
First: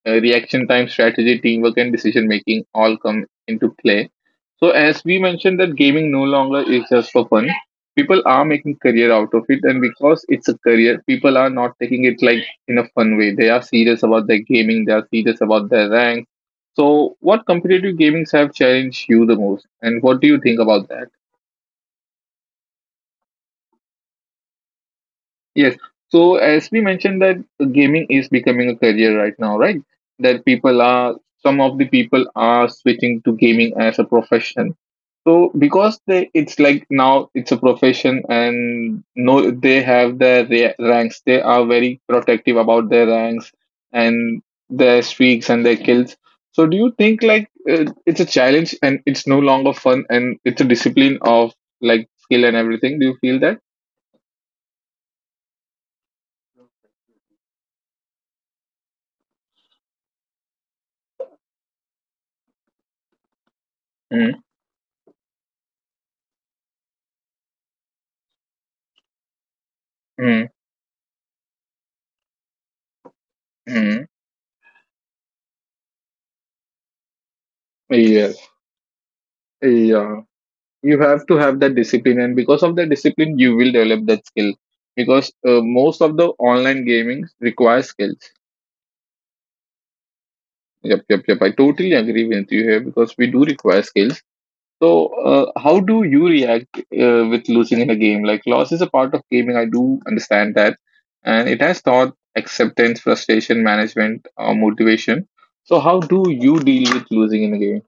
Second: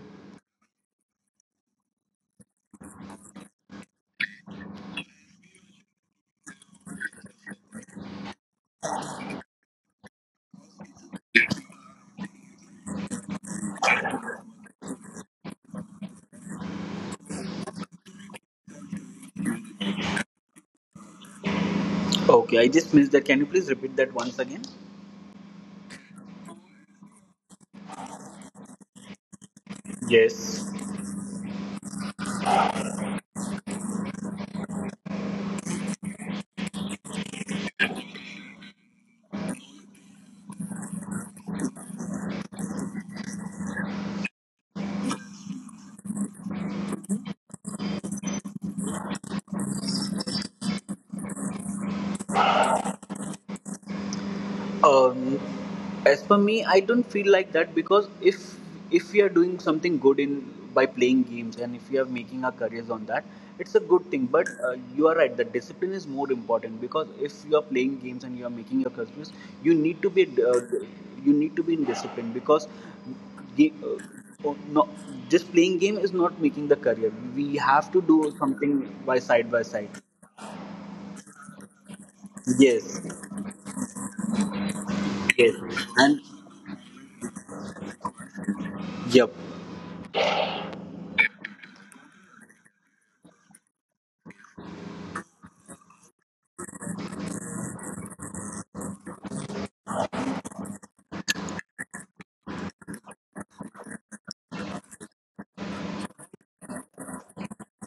[SPEAKER 1] reaction time, strategy, teamwork, and decision making all come into play. So, as we mentioned, that gaming no longer is just for fun. People are making career out of it, and because it's a career, people are not taking it like in a fun way. They are serious about their gaming. They are serious about their rank. So, what competitive gamings have challenged you the most, and what do you think about that?
[SPEAKER 2] Okay, I just missed that. Can you please repeat that once again?
[SPEAKER 1] Yes. So as we mentioned that gaming is becoming a career right now, right? That
[SPEAKER 2] Yes.
[SPEAKER 1] people are some of the people are switching to gaming as a profession. So because they it's like now it's a profession and no they have their ranks. They are very protective about their ranks and their streaks and their kills. So do you think like it's a challenge and it's no longer fun and it's a discipline of like skill and everything? Do you feel that?
[SPEAKER 2] Um, as for me, I don't feel like that because if we are doing something good in by playing games and if we are making our careers on that, it's a good thing.
[SPEAKER 1] Mm-hmm.
[SPEAKER 2] But you are right. The discipline is more important because if you are playing games and you are making your careers, you need to be in discipline because game,
[SPEAKER 1] Mm-hmm.
[SPEAKER 2] oh, no, just playing game is not making the career. We have to do
[SPEAKER 1] Yes.
[SPEAKER 2] something by side by side.
[SPEAKER 1] Yeah. You have to have that discipline, and because of
[SPEAKER 2] Yes,
[SPEAKER 1] that discipline, you will develop that skill. Because
[SPEAKER 2] yes,
[SPEAKER 1] most of
[SPEAKER 2] and
[SPEAKER 1] the online gaming requires skills.
[SPEAKER 2] yep.
[SPEAKER 1] Yep, yep, yep. I totally agree with you here because we do require skills. So, how do you react with losing in a game? Like, loss is a part of gaming. I do understand that, and it has taught acceptance, frustration, management, motivation. So, how do you deal with losing in a game?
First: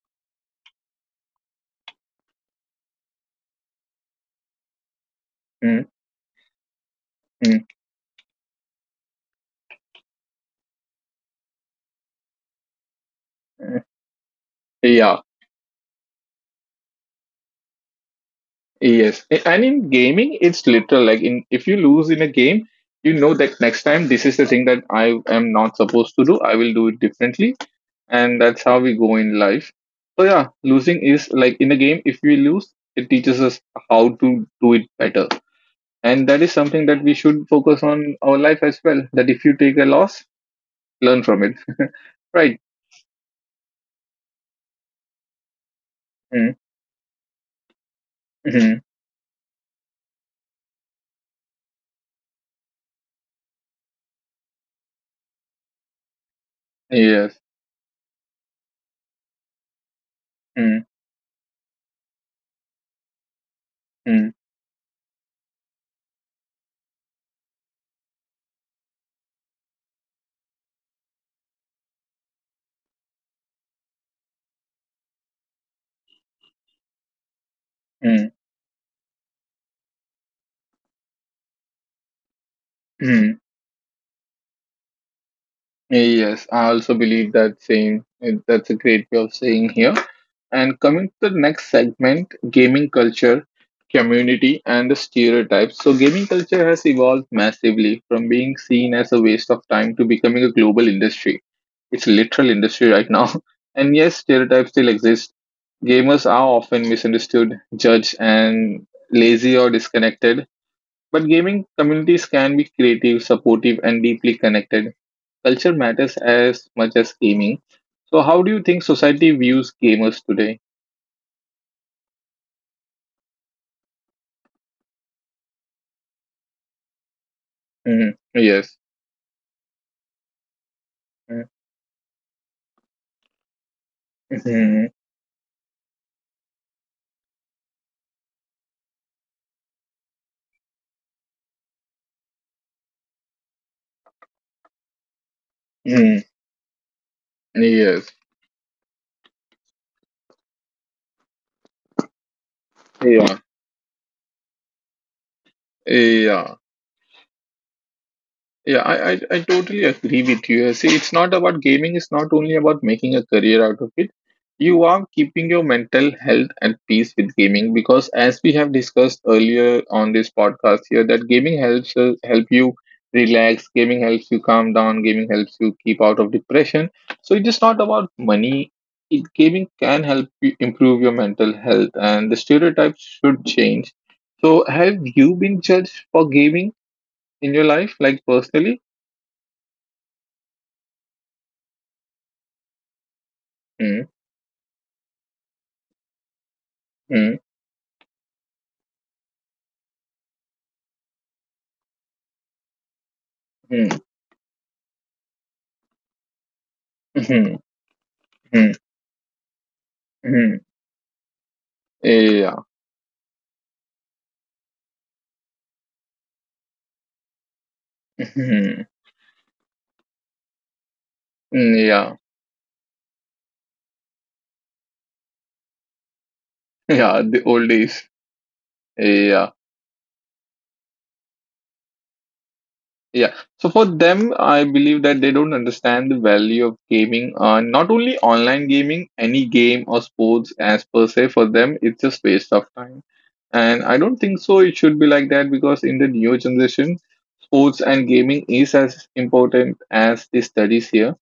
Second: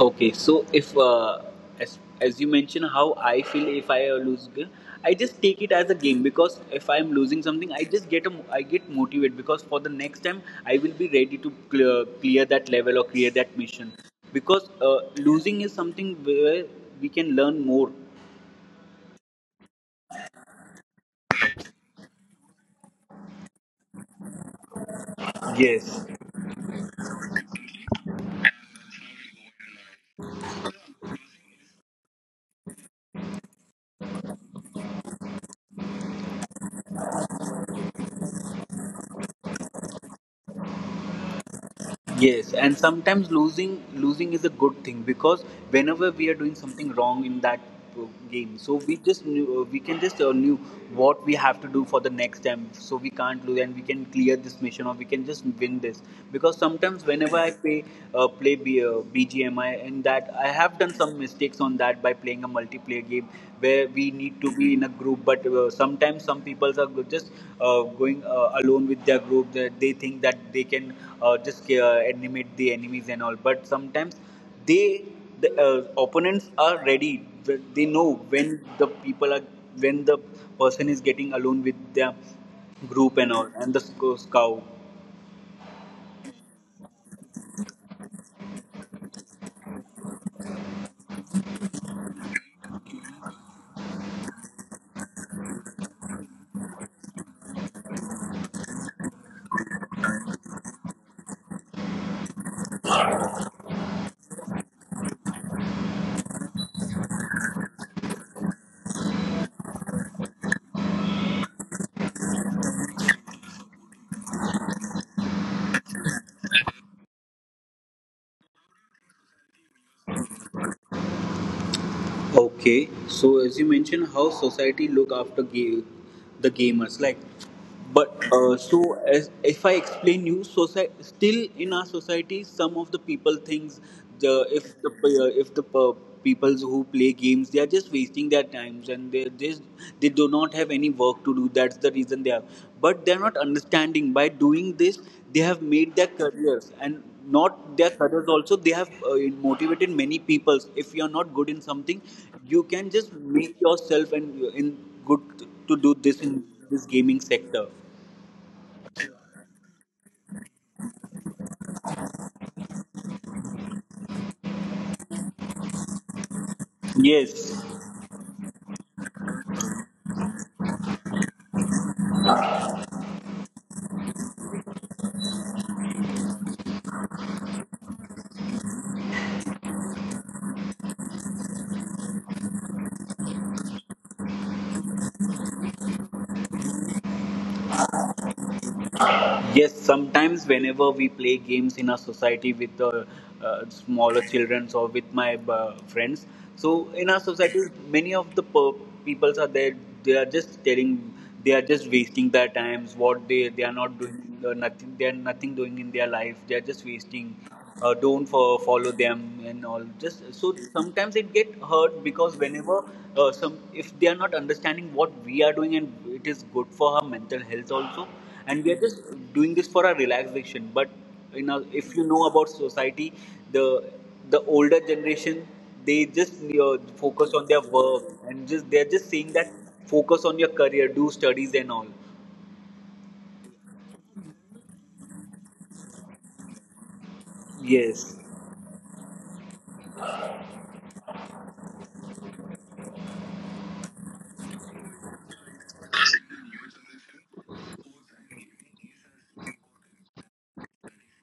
[SPEAKER 2] Okay, so if as as you mentioned, how I feel if I lose, I just take it as a game because if I'm losing
[SPEAKER 1] Mm-hmm.
[SPEAKER 2] something, I just get a I get motivated because for the next time I will be ready to clear that level or clear that mission because
[SPEAKER 1] Yeah.
[SPEAKER 2] losing is something where we can learn more.
[SPEAKER 1] Yes, and in gaming, it's literal. Like in if you lose in a game, you know that next time this is the thing that I am not
[SPEAKER 2] Yes.
[SPEAKER 1] supposed to do. I will do it differently, and that's how we go in life. So yeah, losing is like in a game. If we lose, it teaches us how to do it better, and that is something that we should focus on our life as well. That if you take a loss, learn from it.
[SPEAKER 2] Yes,
[SPEAKER 1] Right?
[SPEAKER 2] and sometimes losing is a good thing because whenever we are doing
[SPEAKER 1] Mm-hmm.
[SPEAKER 2] something wrong in that uh, game, so
[SPEAKER 1] Mm-hmm.
[SPEAKER 2] we just knew, we can just knew what we have to do for the next time, so we can't lose and we can clear this mission or we can just win this. Because sometimes whenever I
[SPEAKER 1] Yes.
[SPEAKER 2] play BGMI and that I have
[SPEAKER 1] Mm-hmm.
[SPEAKER 2] done some mistakes on that by playing a multiplayer game, where we need to be in a group but sometimes some people are just going alone with their group, they think that they can just animate the enemies and all but sometimes they the opponents are ready, they know
[SPEAKER 1] Mm-hmm.
[SPEAKER 2] when the people are when the person is getting alone with their group and
[SPEAKER 1] Mm-hmm.
[SPEAKER 2] all, and the scout.
[SPEAKER 1] Yes, I also believe that same. And that's a great way of saying here. And coming to the next segment, gaming culture, community, and the stereotypes. So, gaming culture has evolved massively from being seen as a waste of time to becoming a global industry. It's a literal industry right now. And yes, stereotypes still exist. Gamers are often misunderstood, judged, and lazy or disconnected. But gaming communities can be creative, supportive, and deeply connected. Culture matters as much as gaming. So, how do you think society views gamers today?
[SPEAKER 2] Okay, so as you mentioned, how society look after the gamers, like, but
[SPEAKER 1] Mm, yes.
[SPEAKER 2] so as if I explain you, society still
[SPEAKER 1] Mm,
[SPEAKER 2] in our society, some of the people thinks the
[SPEAKER 1] mhm,
[SPEAKER 2] if the peoples who play games, they are just wasting their times and they just they do not have any work to do. That's the reason they are, but they are not understanding. By doing this, they have made their
[SPEAKER 1] mm,
[SPEAKER 2] careers and not their studies
[SPEAKER 1] yes.
[SPEAKER 2] also they have motivated many people. If you are not good in something, you can just
[SPEAKER 1] Yeah.
[SPEAKER 2] make yourself and in good to do this in
[SPEAKER 1] Yeah.
[SPEAKER 2] this gaming sector.
[SPEAKER 1] Yeah, I totally agree with you. See, it's not about gaming, it's not only about making a career out of it. You are keeping your mental health at peace with
[SPEAKER 2] Yes.
[SPEAKER 1] gaming because as we have discussed earlier on this podcast here, that gaming helps us help you relax, gaming helps you calm down, gaming helps you keep out of depression. So it is not about money. It, gaming can help you improve your mental health and the stereotypes should change. So have you been judged for gaming in your life, like personally?
[SPEAKER 2] Yes, sometimes whenever we play games in our society with
[SPEAKER 1] Mm,
[SPEAKER 2] smaller children or with my friends, so in our
[SPEAKER 1] mm,
[SPEAKER 2] society, many of the peoples are there. They are just telling, they are just wasting their times. What they are
[SPEAKER 1] mm,
[SPEAKER 2] not doing, nothing. They are nothing doing in their life. They are just wasting
[SPEAKER 1] mhm,
[SPEAKER 2] don't
[SPEAKER 1] mhm,
[SPEAKER 2] follow them and all just
[SPEAKER 1] mhm.
[SPEAKER 2] so sometimes it get hurt because
[SPEAKER 1] Yeah.
[SPEAKER 2] whenever some if they are not understanding what we are doing and it is good for our mental health also, and we
[SPEAKER 1] Mhm,
[SPEAKER 2] are just doing this for our relaxation but you know
[SPEAKER 1] mm,
[SPEAKER 2] if you
[SPEAKER 1] yeah.
[SPEAKER 2] know about society the the older generation they just
[SPEAKER 1] Yeah.
[SPEAKER 2] focus
[SPEAKER 1] The
[SPEAKER 2] on their
[SPEAKER 1] old
[SPEAKER 2] work
[SPEAKER 1] days.
[SPEAKER 2] and just they're just saying
[SPEAKER 1] Yeah.
[SPEAKER 2] that focus on your career, do studies and all.
[SPEAKER 1] Yeah. So for them, I believe that they don't understand the value of gaming. Not only
[SPEAKER 2] Yes,
[SPEAKER 1] online gaming, any game or sports as per se, for them, it's just waste of time. And I don't think so it should be like that because in the new generation, sports and gaming is as important as the studies here.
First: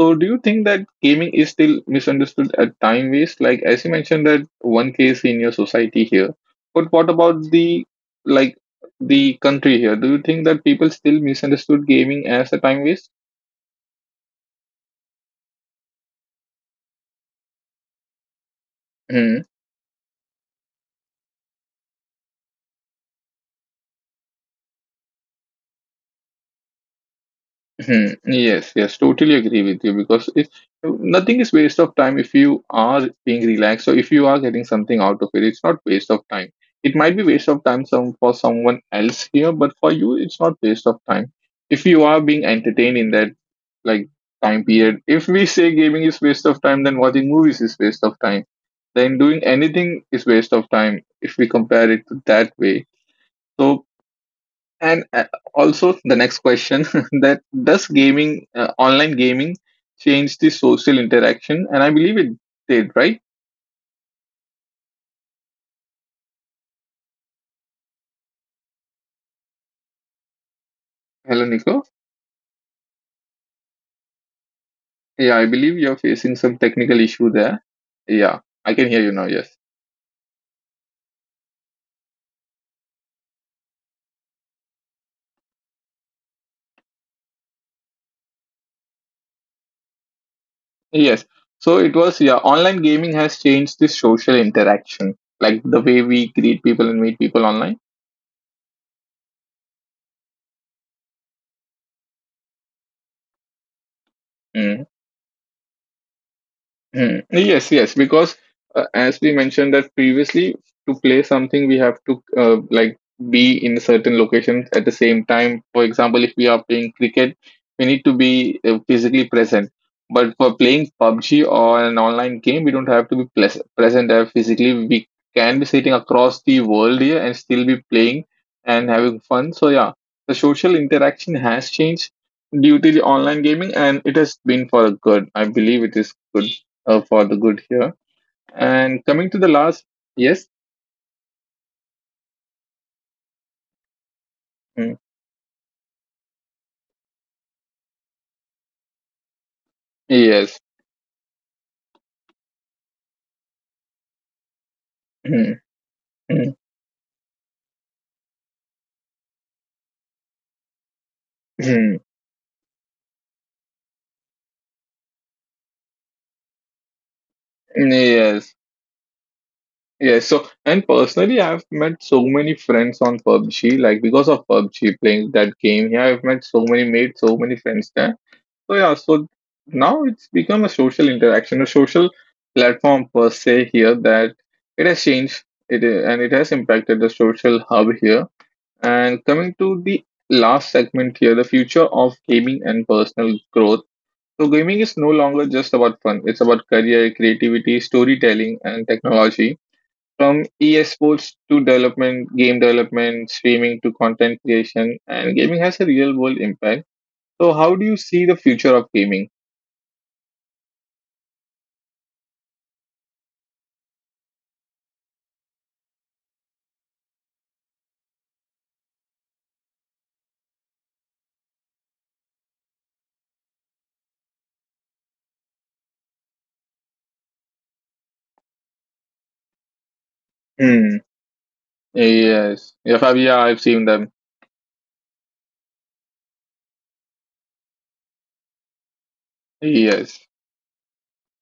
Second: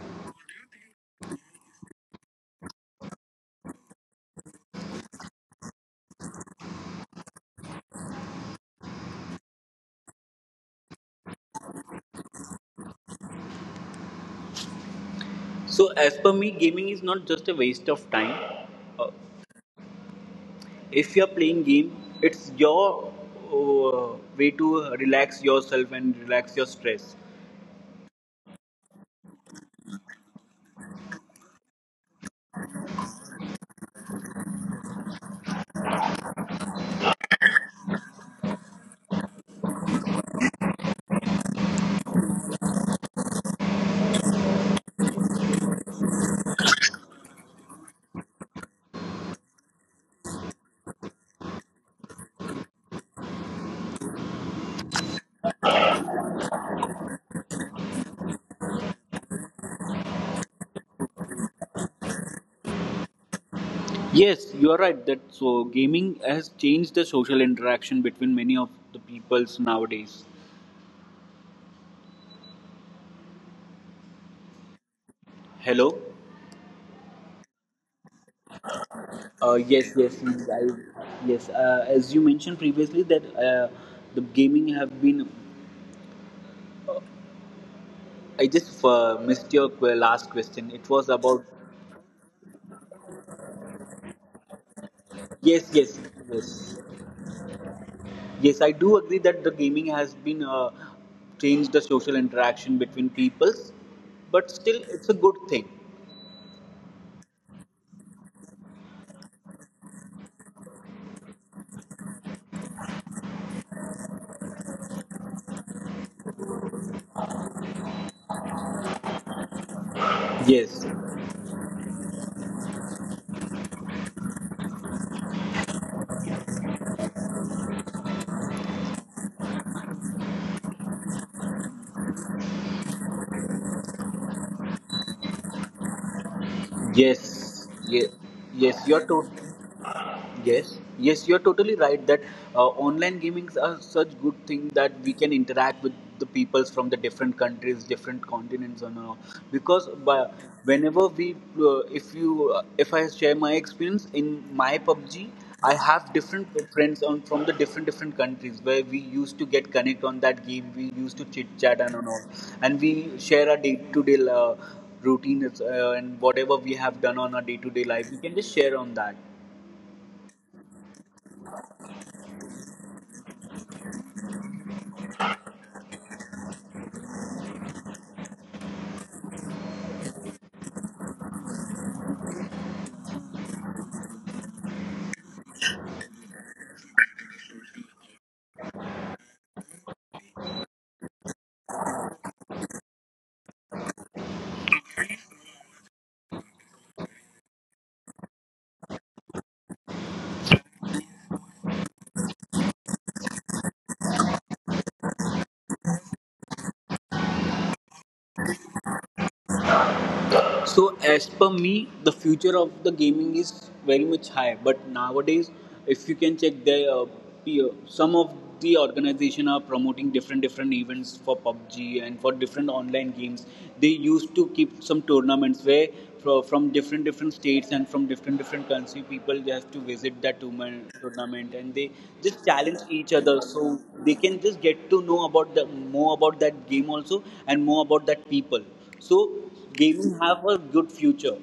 [SPEAKER 1] So, do you think that gaming is still misunderstood at time waste? Like, as you mentioned, that one case in your society here, but what about the like the country here? Do you think that people still misunderstood gaming as a time waste?
[SPEAKER 2] so as per me gaming is not just a waste of time. Uh,
[SPEAKER 1] Hmm.
[SPEAKER 2] If you're playing game, it's your way to relax yourself and relax your stress.
[SPEAKER 1] Mhm. Yes, yes, totally agree with you because if nothing is waste of time if you are being relaxed or if you are getting something out of it, it's not waste of time. It might be waste of time some for someone else here, but for you, it's not waste of time. If you are being entertained in that like time period, if we say gaming is waste of time, then watching movies is waste of time. Then doing anything is waste of time if we compare it to that way. So and Also the next question that does gaming, online gaming, change the social interaction? And I believe it did, right?
[SPEAKER 2] Yes, you are right that so gaming has changed the social interaction between many of the peoples nowadays.
[SPEAKER 1] Hello, Nico. Yeah, I believe
[SPEAKER 2] Hello.
[SPEAKER 1] you're facing some technical issue there. Yeah, I can hear you now. Yes.
[SPEAKER 2] Yes, yes, yes, I, yes. As you mentioned previously, that the gaming have been. I just missed your last question. It was
[SPEAKER 1] Yes.
[SPEAKER 2] about
[SPEAKER 1] So it was, yeah, online gaming has changed the social interaction, like
[SPEAKER 2] yes,
[SPEAKER 1] the
[SPEAKER 2] yes,
[SPEAKER 1] way we greet
[SPEAKER 2] yes.
[SPEAKER 1] people and meet people online.
[SPEAKER 2] Yes, I do agree that the gaming has been changed the social interaction between peoples, but still,
[SPEAKER 1] Hmm.
[SPEAKER 2] it's a good thing.
[SPEAKER 1] Mm. Yes, yes, because as we mentioned that previously, to play something we have to like be in certain locations at the same time. For example, if we are playing cricket, we need to be physically present. But for
[SPEAKER 2] Yes,
[SPEAKER 1] playing PUBG or an online game, we don't have to be present there physically. We can be sitting across the world here and still be playing and having fun. So yeah, the social interaction has changed due to the online gaming, and it has been for good. I believe it is good for the good
[SPEAKER 2] yes,
[SPEAKER 1] here.
[SPEAKER 2] yes, yes.
[SPEAKER 1] And coming to the last, yes,
[SPEAKER 2] Yes, yes, you're totally right that online gamings are such good thing that
[SPEAKER 1] mm,
[SPEAKER 2] we can interact with the peoples from the different countries, different continents, and all. Because by,
[SPEAKER 1] yes,
[SPEAKER 2] whenever we, if I share my experience in my PUBG,
[SPEAKER 1] mm,
[SPEAKER 2] I have different
[SPEAKER 1] mm,
[SPEAKER 2] friends on from the different different countries where we used to get connect on that game. We used to chit chat and
[SPEAKER 1] mm,
[SPEAKER 2] all, and we share our day to day routines and whatever we have done on our day to day life. We can just
[SPEAKER 1] yes,
[SPEAKER 2] share on that.
[SPEAKER 1] yes. So, and personally, I've met so many friends on PUBG, like because of PUBG playing that game here, I've met so many, made so many friends there. So, yeah, so now it's become a social interaction, a social platform per se here that it has changed it and it has impacted the social hub here. And coming to the last segment here, the future of gaming and personal growth. So, gaming is no longer just about fun, it's about career, creativity, storytelling, and technology. From esports to development, game development, streaming to content creation, and gaming has a real world impact. So, how do you see the future of gaming?
[SPEAKER 2] So as per me, the future of the gaming is very much high. But nowadays, if you can check the some of the organization are promoting different different events for PUBG and for different online games. They used to keep some tournaments where from different different states and from different different country people they have to visit that
[SPEAKER 1] Hmm.
[SPEAKER 2] tournament and they just
[SPEAKER 1] Yes.
[SPEAKER 2] challenge
[SPEAKER 1] Yeah, Fab,
[SPEAKER 2] each
[SPEAKER 1] yeah,
[SPEAKER 2] other
[SPEAKER 1] I've
[SPEAKER 2] so
[SPEAKER 1] seen them.
[SPEAKER 2] they can just get to know about the more about that game also and more about that people so gaming
[SPEAKER 1] Yes.
[SPEAKER 2] have a good future.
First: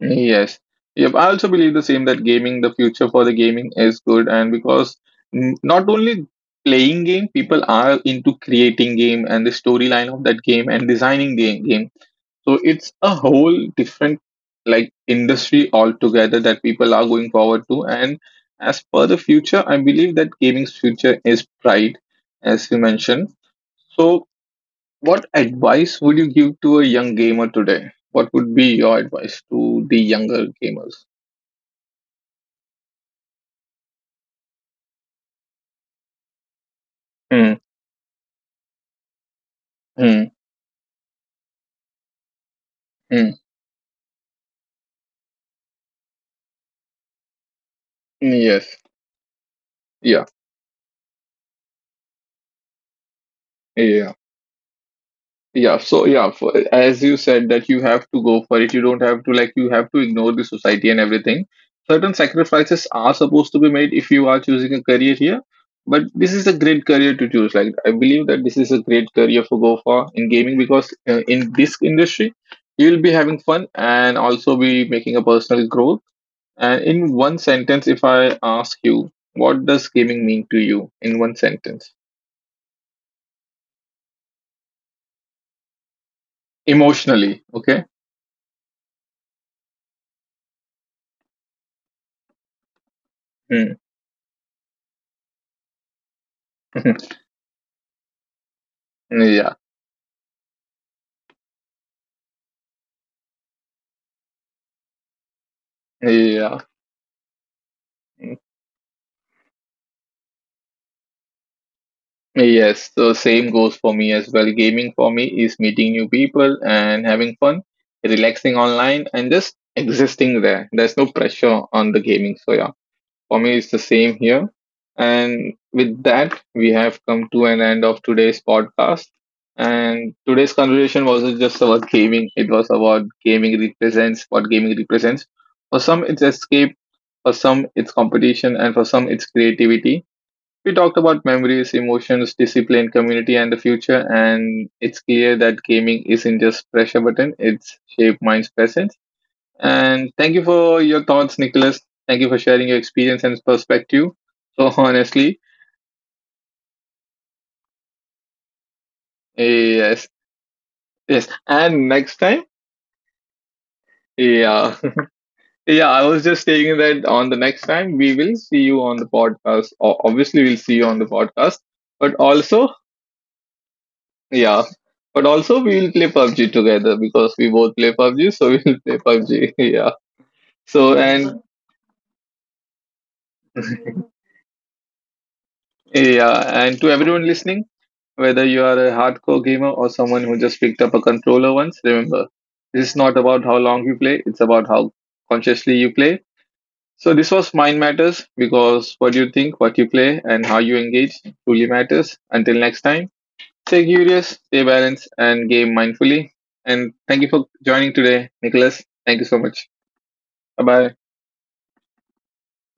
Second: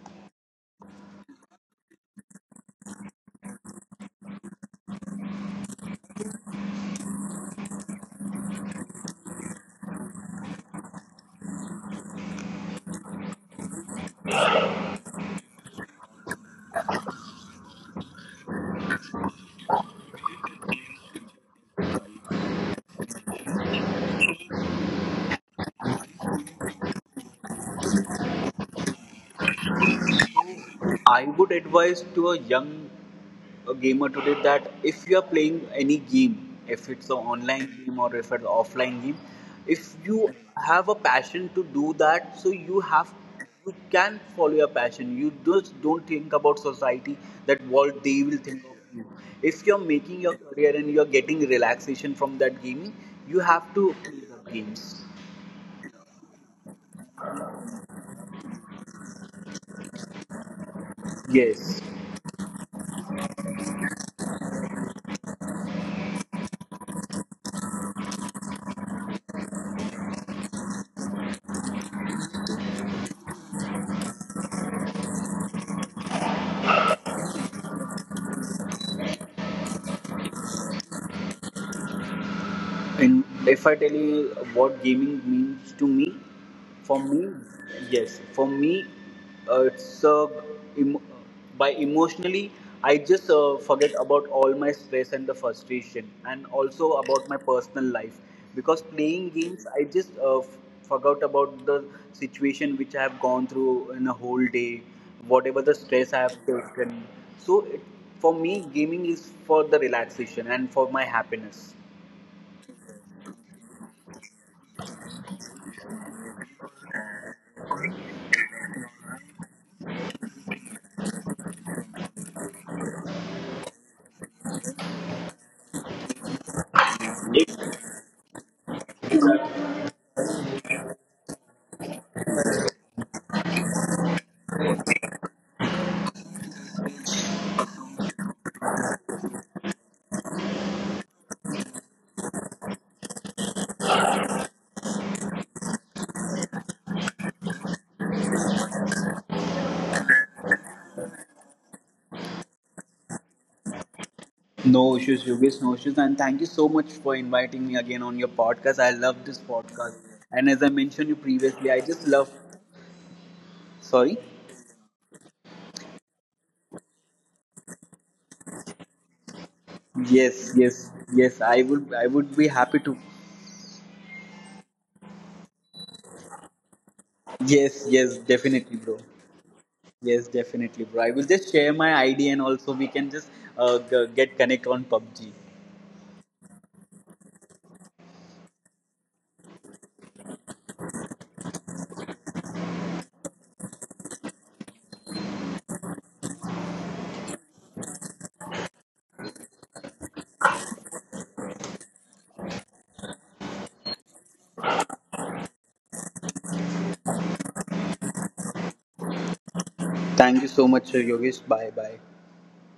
[SPEAKER 1] Yes. Yep. I also believe the same that gaming, the future for the gaming is good, and because not only playing game, people are into creating game and the storyline of that game and designing the game. So it's a whole different like industry altogether that people are going forward to. And as per the future, I believe that gaming's future is bright, as you mentioned. So what advice would you give to a young gamer today? What would be your advice to the younger gamers?
[SPEAKER 2] I would advise to a young gamer today that if you are playing any game, if it's an
[SPEAKER 1] Hmm.
[SPEAKER 2] online game or if it's offline game, if
[SPEAKER 1] Hmm.
[SPEAKER 2] you have a passion to do that, so you have
[SPEAKER 1] Hmm.
[SPEAKER 2] you can follow your passion. You just don't think about society that what they will think
[SPEAKER 1] Yes.
[SPEAKER 2] of you. If you're making
[SPEAKER 1] Yeah.
[SPEAKER 2] your career and you're getting relaxation from that gaming, you have to
[SPEAKER 1] Yeah.
[SPEAKER 2] play the games.
[SPEAKER 1] Yeah, so yeah, for, as you said that you have to go for it. You don't have to like you have to ignore the society and everything.
[SPEAKER 2] Yes.
[SPEAKER 1] Certain sacrifices are supposed to be made if you are choosing a career here, but this is a great career to choose. Like I believe that this is a great career for go for in gaming because in this industry you will be having fun and also be making a personal growth. And in one sentence, if I ask you, what does gaming mean to you in one sentence?
[SPEAKER 2] And if I tell you what gaming means to me, for me,
[SPEAKER 1] Emotionally, okay?
[SPEAKER 2] yes, for me, uh, it's uh, em- by emotionally, I just
[SPEAKER 1] Hmm.
[SPEAKER 2] forget about all my stress and the frustration, and also about my personal life. Because playing
[SPEAKER 1] yeah.
[SPEAKER 2] games, I just forgot about the situation which I have gone through in a whole day, whatever the stress I have
[SPEAKER 1] Yeah,
[SPEAKER 2] taken. So, it, for me, gaming is for the relaxation and for my happiness.
[SPEAKER 1] yes, the same goes for me as well. Gaming for me is meeting new people and having fun, relaxing online, and just existing there. There's no pressure on the gaming. So, yeah, for me, it's the same here. And with that, we have come to an end of today's podcast. And today's conversation wasn't just about gaming, it was about gaming represents, what gaming represents. For some, it's escape, for some, it's competition, and for some, it's creativity. We talked about memories, emotions, discipline, community, and the future, and it's clear that gaming isn't just pressure button, it's shape mind's presence. And thank you for your thoughts, Nicholas. Thank you for sharing your experience and perspective. So
[SPEAKER 2] No issues,
[SPEAKER 1] honestly,
[SPEAKER 2] Yogesh, no issues. And thank you so much for inviting me again on your podcast. I love this podcast.
[SPEAKER 1] yes,
[SPEAKER 2] And as I mentioned you
[SPEAKER 1] yes.
[SPEAKER 2] previously, I
[SPEAKER 1] And
[SPEAKER 2] just
[SPEAKER 1] next
[SPEAKER 2] love
[SPEAKER 1] time,
[SPEAKER 2] sorry?
[SPEAKER 1] yeah, yeah. I was just saying that on the next time we will see you on the podcast. Obviously,
[SPEAKER 2] Yes,
[SPEAKER 1] we'll see you
[SPEAKER 2] yes,
[SPEAKER 1] on the
[SPEAKER 2] yes.
[SPEAKER 1] podcast,
[SPEAKER 2] I
[SPEAKER 1] but
[SPEAKER 2] would be
[SPEAKER 1] also.
[SPEAKER 2] happy to
[SPEAKER 1] Yeah. But also we will play PUBG together because we both
[SPEAKER 2] yes,
[SPEAKER 1] play
[SPEAKER 2] yes,
[SPEAKER 1] PUBG, so
[SPEAKER 2] definitely,
[SPEAKER 1] we'll
[SPEAKER 2] bro.
[SPEAKER 1] play PUBG. Yeah.
[SPEAKER 2] Yes,
[SPEAKER 1] So
[SPEAKER 2] definitely, bro. I will
[SPEAKER 1] and
[SPEAKER 2] just share my ID and also we can just get connect on PUBG.
[SPEAKER 1] Yeah, and to everyone listening, whether you are a hardcore gamer or someone who just picked up a controller once, remember, this is not about how long you play, it's about how consciously you play. So this was Mind Matters because what you think, what you play, and how you engage truly matters. Until next time, stay curious, stay balanced, and game mindfully. And thank you for joining today, Nicholas. Thank you so much.
[SPEAKER 2] Thank you
[SPEAKER 1] Bye
[SPEAKER 2] so much,
[SPEAKER 1] bye.
[SPEAKER 2] Yogesh. Bye, bye.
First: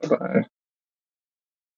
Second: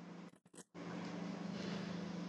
[SPEAKER 1] Bye bye.